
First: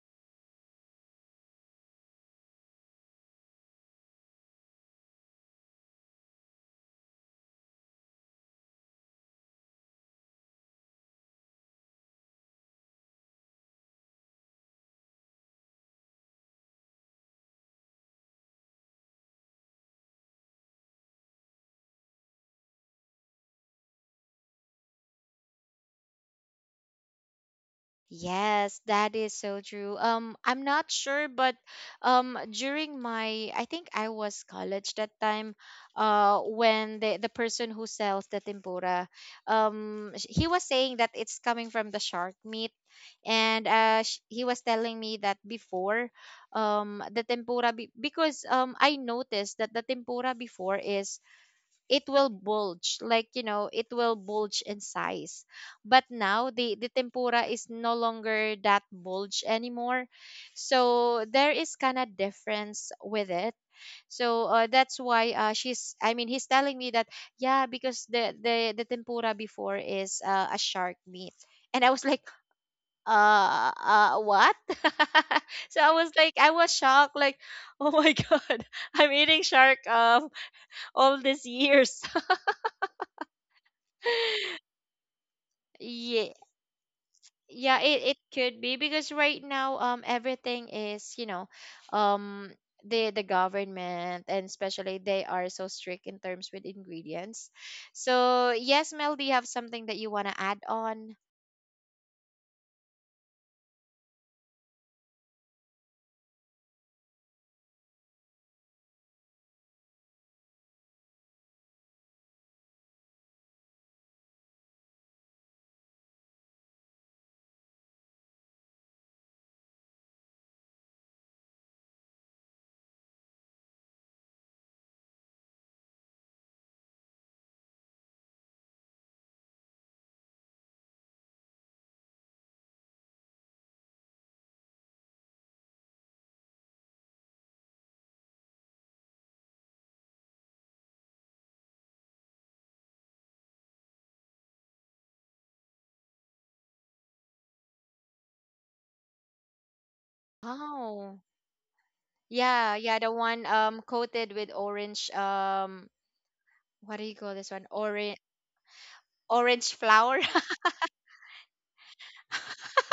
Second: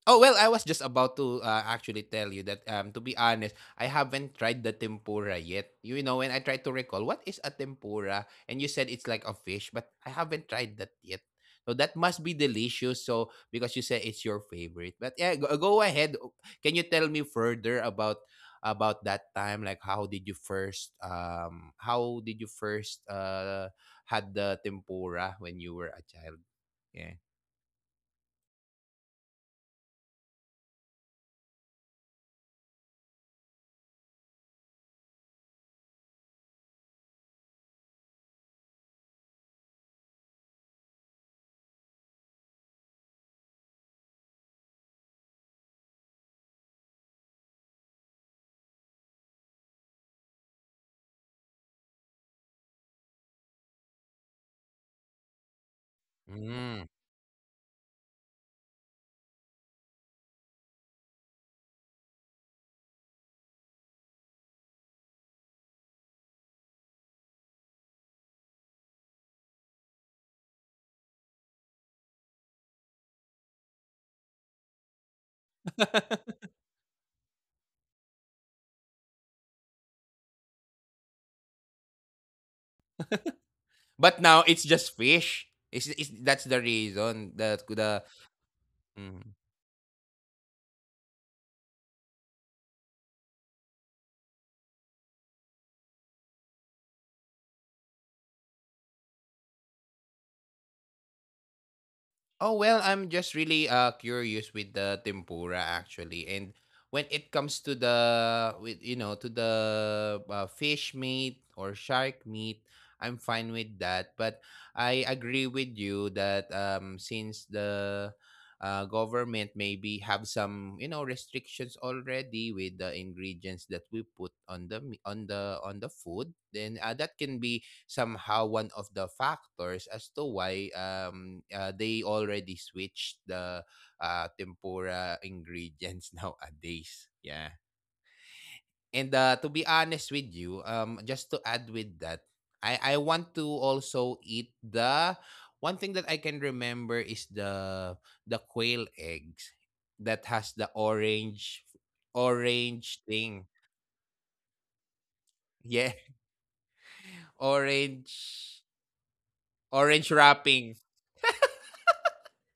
[SPEAKER 2] Oh well, I was just about to actually tell you that to be honest, I haven't tried the tempura yet. You know, when I tried to recall what is a tempura, and you said it's like a fish, but I haven't tried that yet. So that must be delicious. So because you said it's your favorite. But yeah, go ahead. Can you tell me further about that time, like how did you first had the tempura when you were a child? Yeah.
[SPEAKER 1] Yes, that is so true. I'm not sure, but during my, I think I was college that time, when the person who sells the tempura, he was saying that it's coming from the shark meat, and he was telling me that before, the tempura be- because I noticed that the tempura before is it will bulge, like, you know, it will bulge in size, but now the
[SPEAKER 2] Mm.
[SPEAKER 1] tempura is no longer that bulge anymore, so there is kind of difference with it. So that's why she's I mean he's telling me that yeah, because the tempura before is a shark meat. And I was like, what? [laughs] So I was like, I was shocked, like, oh my [laughs] god, I'm eating shark all these years.
[SPEAKER 2] But now it's just fish. Is
[SPEAKER 1] [laughs]
[SPEAKER 2] that's the reason
[SPEAKER 1] Yeah,
[SPEAKER 2] that
[SPEAKER 1] it
[SPEAKER 2] the
[SPEAKER 1] could be because
[SPEAKER 2] mm.
[SPEAKER 1] right now everything is, you know, um the government and especially they are so strict in terms with ingredients. So yes, Mel, do you have something that you want to add on?
[SPEAKER 2] Oh well, I'm just really curious with the tempura actually, and when it comes to the with you know to the fish meat or shark meat, I'm fine with that. But I agree with you that since the government maybe have some, you know, restrictions already with the ingredients that we put on on the food, then that can be somehow one of the factors as to why they already switched the tempura ingredients [laughs] nowadays. Yeah. And to be honest with you, just to add with that, I want to also eat the one thing that I can remember is the quail eggs that has the
[SPEAKER 1] Oh, yeah, yeah, the
[SPEAKER 2] orange
[SPEAKER 1] one
[SPEAKER 2] thing.
[SPEAKER 1] coated with orange
[SPEAKER 2] Yeah,
[SPEAKER 1] what do you call this one,
[SPEAKER 2] [laughs]
[SPEAKER 1] orange,
[SPEAKER 2] orange
[SPEAKER 1] orange flower.
[SPEAKER 2] orange wrapping.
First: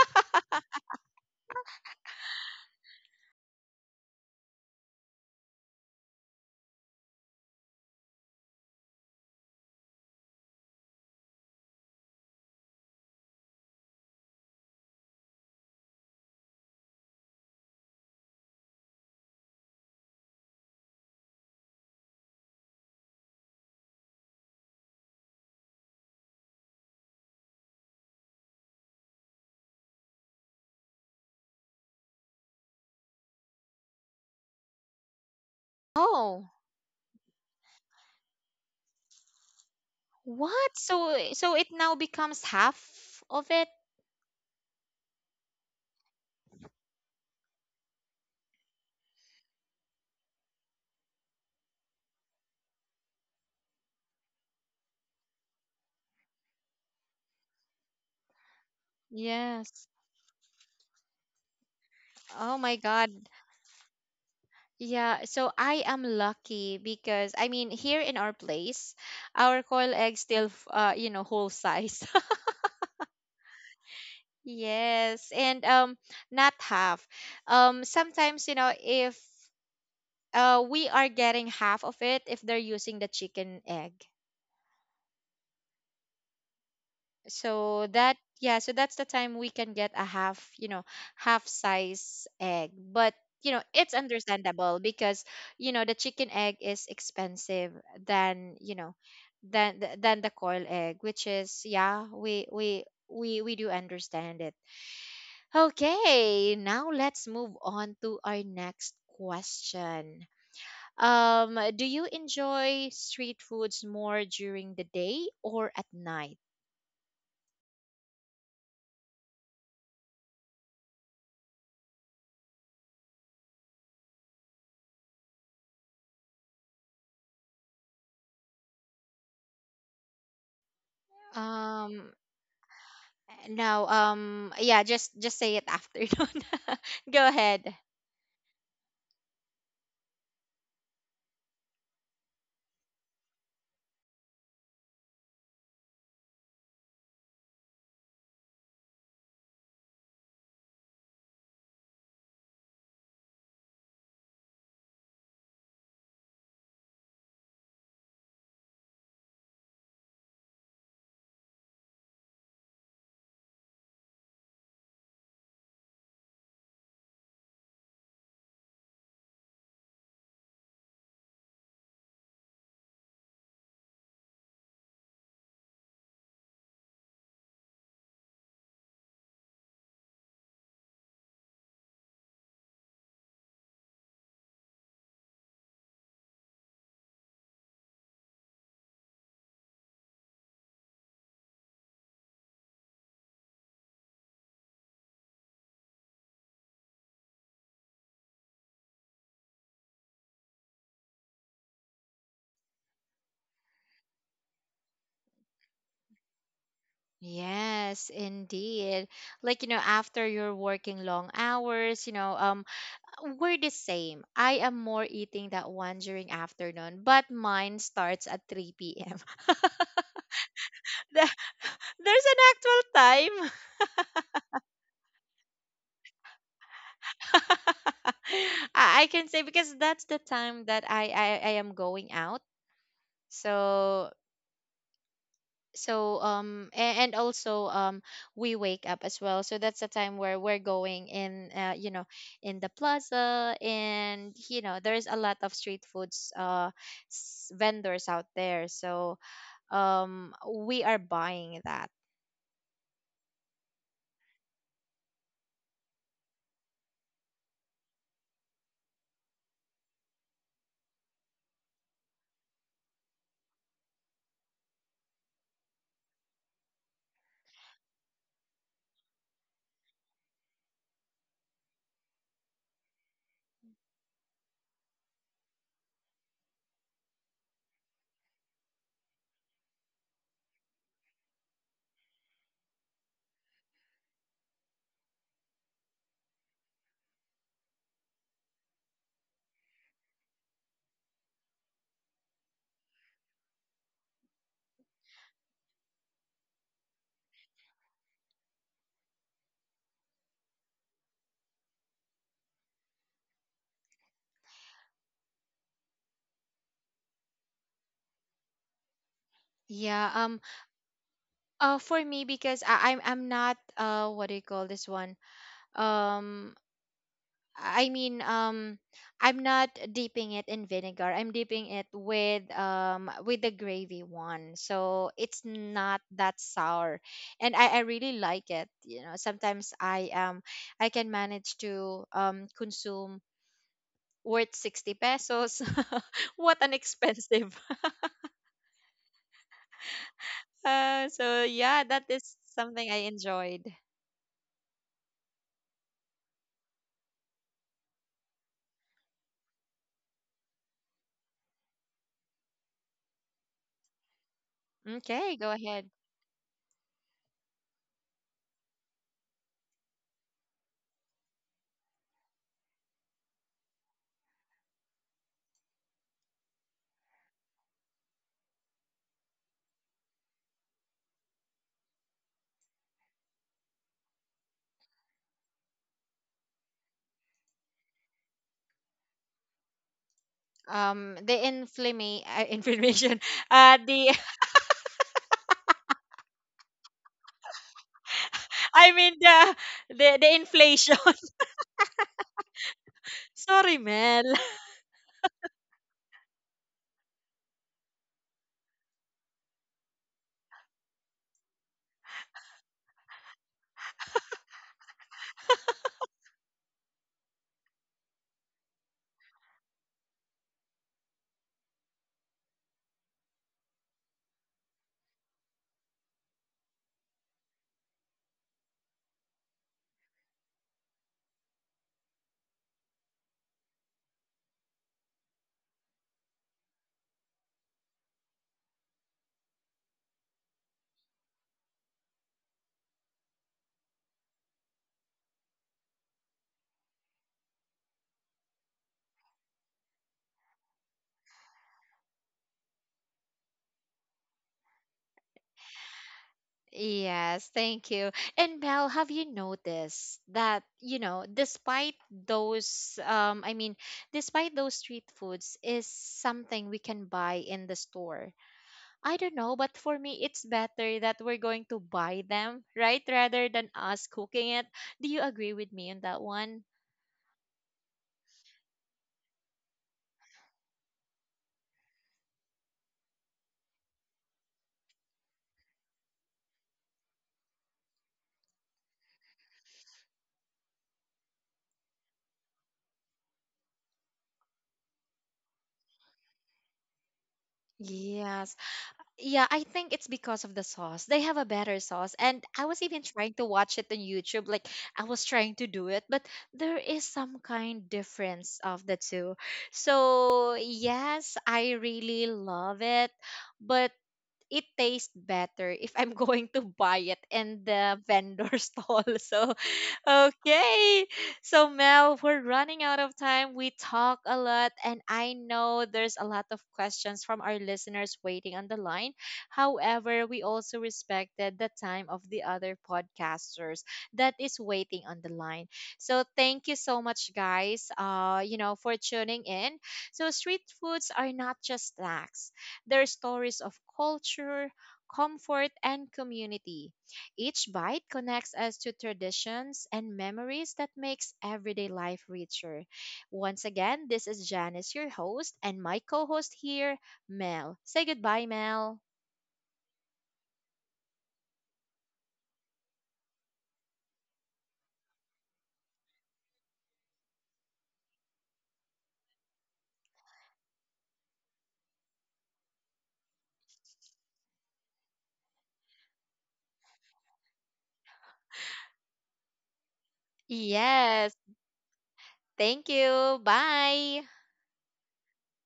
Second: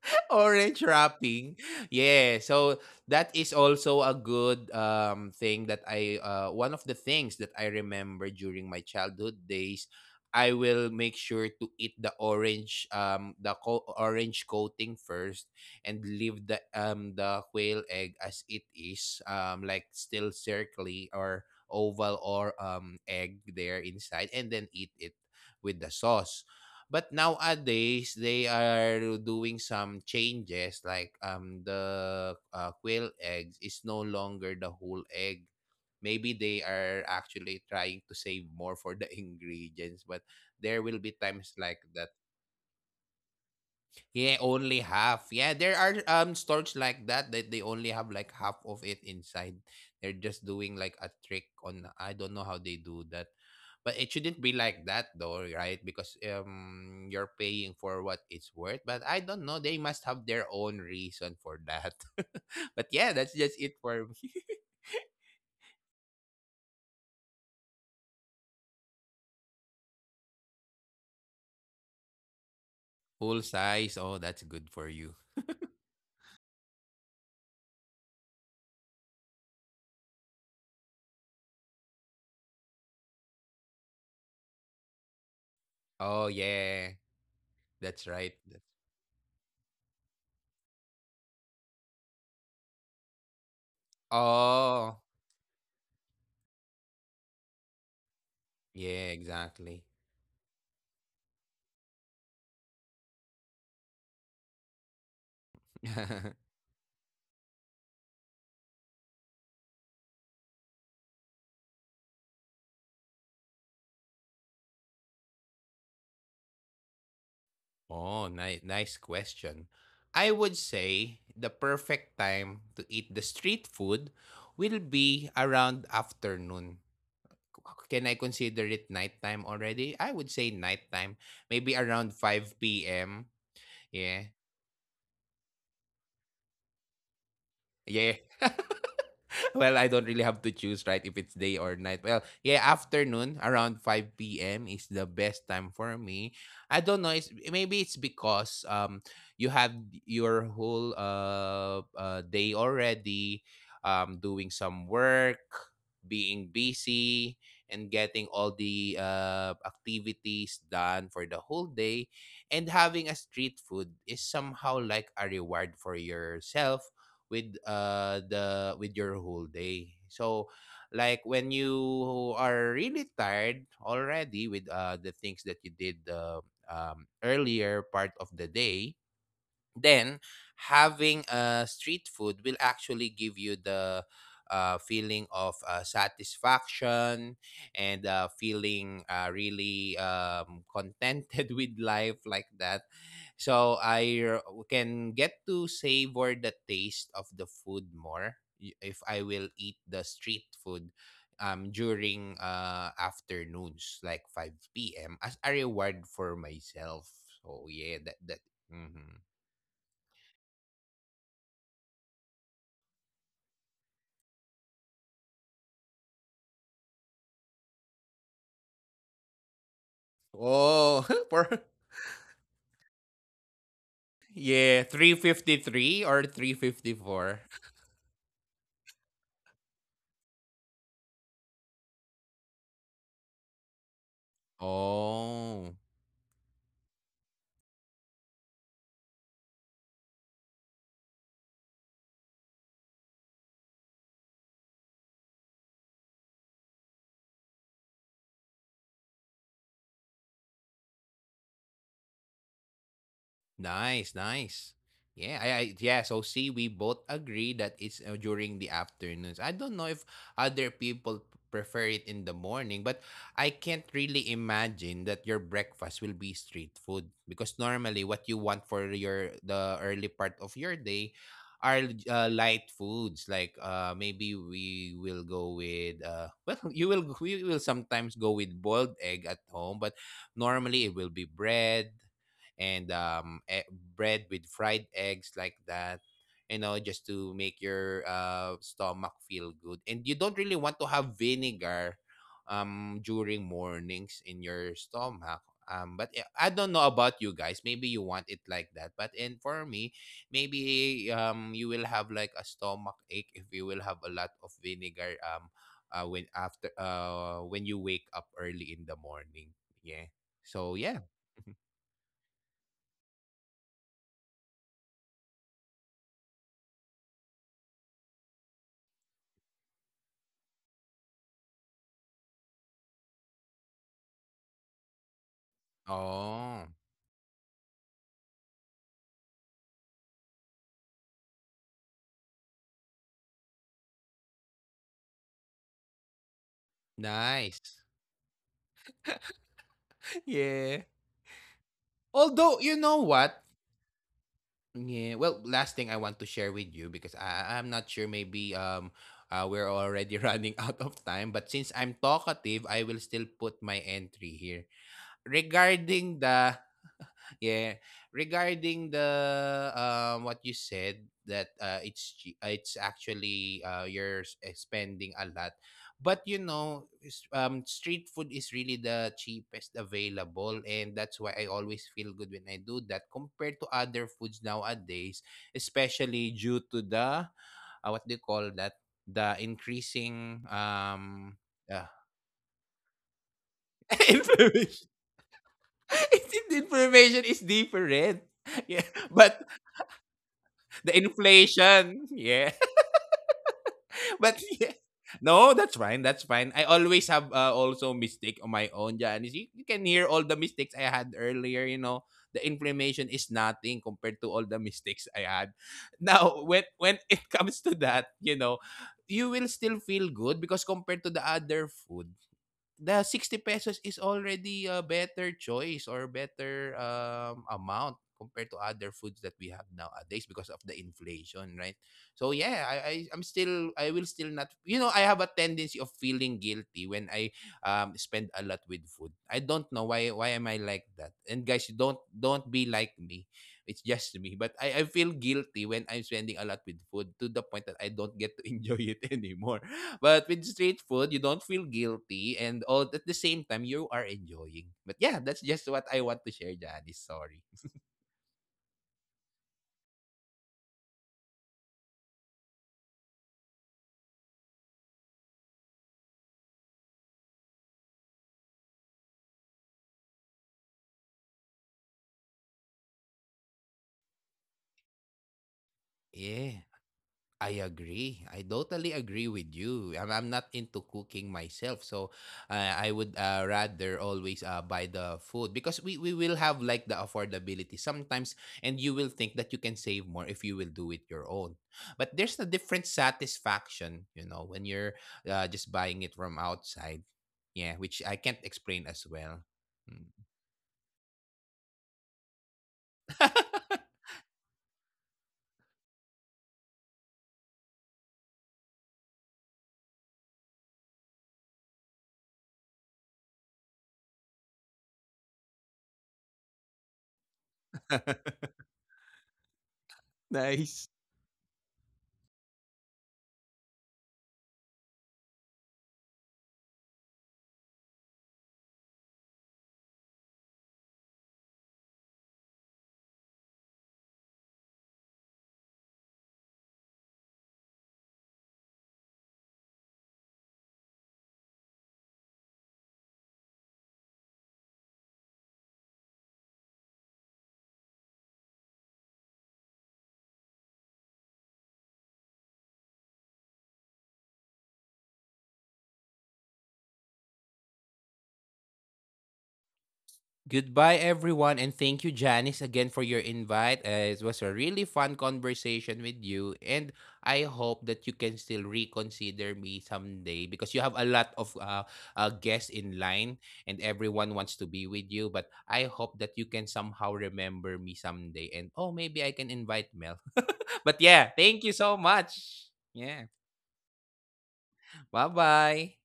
[SPEAKER 2] [laughs] Orange wrapping. Yeah, so that is also a good thing that I one of the things that I remember during my childhood days, I will make sure to eat the orange orange coating first and leave the quail egg as it is, like still circly or oval or egg there inside, and then eat it with the sauce. But nowadays, they are doing some changes, like the quail eggs is no longer the whole egg.
[SPEAKER 1] [laughs]
[SPEAKER 2] Maybe they
[SPEAKER 1] Oh,
[SPEAKER 2] are actually trying to save more for the [laughs] ingredients, but there will
[SPEAKER 1] what?
[SPEAKER 2] be times
[SPEAKER 1] So
[SPEAKER 2] like
[SPEAKER 1] so it
[SPEAKER 2] that.
[SPEAKER 1] now becomes half of it.
[SPEAKER 2] Yeah, only half. Yeah, there are stores like that that they only have like half of it inside. They're just doing like a trick on, I don't know how they do that. But it shouldn't be like that though, right? Because you're paying for what it's worth. But I don't know, they must
[SPEAKER 1] Yes.
[SPEAKER 2] have their own reason for that. [laughs] But
[SPEAKER 1] Oh my
[SPEAKER 2] yeah, that's
[SPEAKER 1] God.
[SPEAKER 2] just it for me.
[SPEAKER 1] Yeah, so I am lucky because I mean here in our place, our coil egg still uh, you know, whole size. [laughs]
[SPEAKER 2] [laughs] Full size. Oh, that's good for you.
[SPEAKER 1] Yes, and not half. Sometimes, you know, if we are getting half of it if they're using the chicken egg.
[SPEAKER 2] Oh yeah. That's
[SPEAKER 1] So
[SPEAKER 2] right.
[SPEAKER 1] that,
[SPEAKER 2] That's-
[SPEAKER 1] yeah, so that's the time we can get a half, you know, half size egg. But you know, it's
[SPEAKER 2] Oh,
[SPEAKER 1] understandable because, you know, the chicken egg is expensive than,
[SPEAKER 2] yeah,
[SPEAKER 1] you know,
[SPEAKER 2] exactly.
[SPEAKER 1] than the coil egg. Which is, yeah, we do understand it.
[SPEAKER 2] [laughs]
[SPEAKER 1] Okay, now let's move on to our next question. Do you enjoy street foods more during the day or at night?
[SPEAKER 2] Oh, nice question. I would say the perfect time to eat the street food will be around afternoon. Can I consider it nighttime already? I would say nighttime, maybe around
[SPEAKER 1] um
[SPEAKER 2] 5 p.m.
[SPEAKER 1] No,
[SPEAKER 2] Yeah.
[SPEAKER 1] yeah, just say it after. [laughs] Donna. Go ahead.
[SPEAKER 2] Yeah. [laughs] [laughs] Well, I don't really have to choose, right? If it's day or night. Well, yeah, afternoon around 5 p.m. is the best time for me. I don't know. It's maybe it's because you have your whole day already, doing some work, being busy, and getting all the activities done for the whole day, and having a street food is somehow like a reward for yourself with the with your whole day. So when you are really tired already with the things that you did earlier part of the day, then having a street food will actually give you the feeling of satisfaction and feeling really contented [laughs] with life like that. so i r- can get to savor the taste of the food more if I will eat the street food during afternoons like 5 p.m as a reward for myself. So yeah, that.
[SPEAKER 1] Yes,
[SPEAKER 2] Mhm.
[SPEAKER 1] indeed. Like, you know, after you're working long hours, you know, we're the same. I am more eating that one during afternoon, but mine starts at 3 p.m. [laughs]
[SPEAKER 2] Oh, [laughs] for
[SPEAKER 1] There- There's an actual time.
[SPEAKER 2] yeah, 353 or 354.
[SPEAKER 1] [laughs] I can say because that's the time that I am going out. So
[SPEAKER 2] Oh.
[SPEAKER 1] so and also we wake up as well, so that's the time where we're going in, you know, in the plaza. And you know, there's a lot of street foods, vendors out there. So we are buying that.
[SPEAKER 2] Nice, nice. Yeah, I yeah. So see, we both agree that it's during the afternoons. I don't know if other people prefer it in the morning, but I can't really imagine that your breakfast will be street food, because normally what you want for your the early part of your day are light foods like maybe we will go with [laughs] well, you will we will sometimes go with boiled egg at home, but normally it will be bread and bread with fried eggs like that, you know, just to make your stomach feel good, and you don't really want to have vinegar during mornings in your stomach. I don't know about you guys, maybe you want it like that, but and for me maybe you will have like a stomach ache if you will have a lot of vinegar when after when you wake up early in the morning, yeah.
[SPEAKER 1] Yeah.
[SPEAKER 2] So yeah.
[SPEAKER 1] For me, because I'm not, uh, what do you call this one, um I mean, I'm not dipping it in vinegar. I'm dipping it with the gravy one, so it's not
[SPEAKER 2] Oh.
[SPEAKER 1] that sour, and I really like it. You know, sometimes I can manage to consume worth 60 pesos. [laughs] What an
[SPEAKER 2] Nice.
[SPEAKER 1] expensive! [laughs]
[SPEAKER 2] Yeah.
[SPEAKER 1] So yeah, that
[SPEAKER 2] Although,
[SPEAKER 1] is
[SPEAKER 2] you know
[SPEAKER 1] something
[SPEAKER 2] what?
[SPEAKER 1] I enjoyed.
[SPEAKER 2] Yeah. Well, last thing I want to share with you, because I'm not sure, maybe we're already [laughs] running out of time, but since I'm talkative, I will still put my entry here.
[SPEAKER 1] Okay, go
[SPEAKER 2] Regarding
[SPEAKER 1] ahead.
[SPEAKER 2] the, yeah, regarding the, what you said that it's actually you're spending a lot, but you know street food is really the cheapest available, and that's why I always feel good when I do that compared to other foods nowadays, especially due to the what do you call that, the increasing
[SPEAKER 1] The
[SPEAKER 2] uh,
[SPEAKER 1] inflammation, [laughs] inflammation,
[SPEAKER 2] [laughs]
[SPEAKER 1] the
[SPEAKER 2] information. [laughs] Information is different. [laughs] Yeah,
[SPEAKER 1] I
[SPEAKER 2] but
[SPEAKER 1] mean the the
[SPEAKER 2] the
[SPEAKER 1] inflation. [laughs]
[SPEAKER 2] inflation. Yeah.
[SPEAKER 1] Sorry,
[SPEAKER 2] [laughs] But
[SPEAKER 1] Mel.
[SPEAKER 2] yeah. No, that's fine. That's fine. I always have also mistake on my own, Janice. You can hear all the mistakes I had earlier, you know. The inflammation is nothing compared to all the mistakes I had. [laughs] Now, when it comes to that, you know, you will still feel good because compared to the other food, the 60 pesos is already a better choice or better amount compared to other foods that we have nowadays because of the inflation, right? So yeah, I will still not, you know, I have a tendency of feeling guilty when I spend a lot with food. I don't know why am I like that. And guys, don't be like me. It's just me. But I feel guilty when I'm spending a lot with food to the point that I don't get to enjoy it [laughs] anymore. But with street food, you don't feel guilty, and all at the same time you are enjoying. But yeah, that's just what I want to share, Janice. Sorry.
[SPEAKER 1] Yes, thank you. And Mel, have you noticed that, you know, despite those, I mean, despite those, street foods is something we can buy in the store. I don't know, but for me, it's better that we're going to buy them, right? Rather than us cooking it. Do you agree with me on that
[SPEAKER 2] Yeah.
[SPEAKER 1] one?
[SPEAKER 2] I agree. I totally agree with you. I'm not into cooking myself, so I would rather always buy the food, because we will have like the affordability sometimes, and you will think that you can save more if you will do it your own. But there's a different satisfaction, you know, when you're just buying it from outside. Yeah, which I can't explain
[SPEAKER 1] Yes.
[SPEAKER 2] as well.
[SPEAKER 1] Yeah, I
[SPEAKER 2] Mm.
[SPEAKER 1] think it's because of the sauce. They have a better sauce. And I was even trying to watch it on YouTube. Like, I was trying to do it, but there is some kind difference of the two. So yes, I really love it. But it tastes better if I'm [laughs] going to buy it in the vendor [laughs] stall. So,
[SPEAKER 2] [laughs] Nice.
[SPEAKER 1] okay. So, Mel, we're running out of time. We talk a lot, and I know there's a lot of questions from our listeners waiting on the line. However, we also respected the time of the other podcasters that is waiting on the line. So, thank you so much, guys, you know, for tuning in. So, street foods are not just snacks, their stories of culture, comfort, and community. Each bite connects us to traditions and memories that makes everyday life richer. Once again, this is Janice, your host, and my co-host here, Mel. Say goodbye, Mel.
[SPEAKER 2] Goodbye, everyone, and thank you, Janice, again for your invite. It was a really fun conversation with you, and I hope that you can still reconsider me someday, because you have a lot of guests in line, and everyone wants to be with you. But I hope that you can somehow remember me someday, and oh, maybe I can invite Mel. [laughs] But yeah, thank
[SPEAKER 1] Yes,
[SPEAKER 2] you so much.
[SPEAKER 1] thank
[SPEAKER 2] Yeah,
[SPEAKER 1] you. Bye.
[SPEAKER 2] bye bye.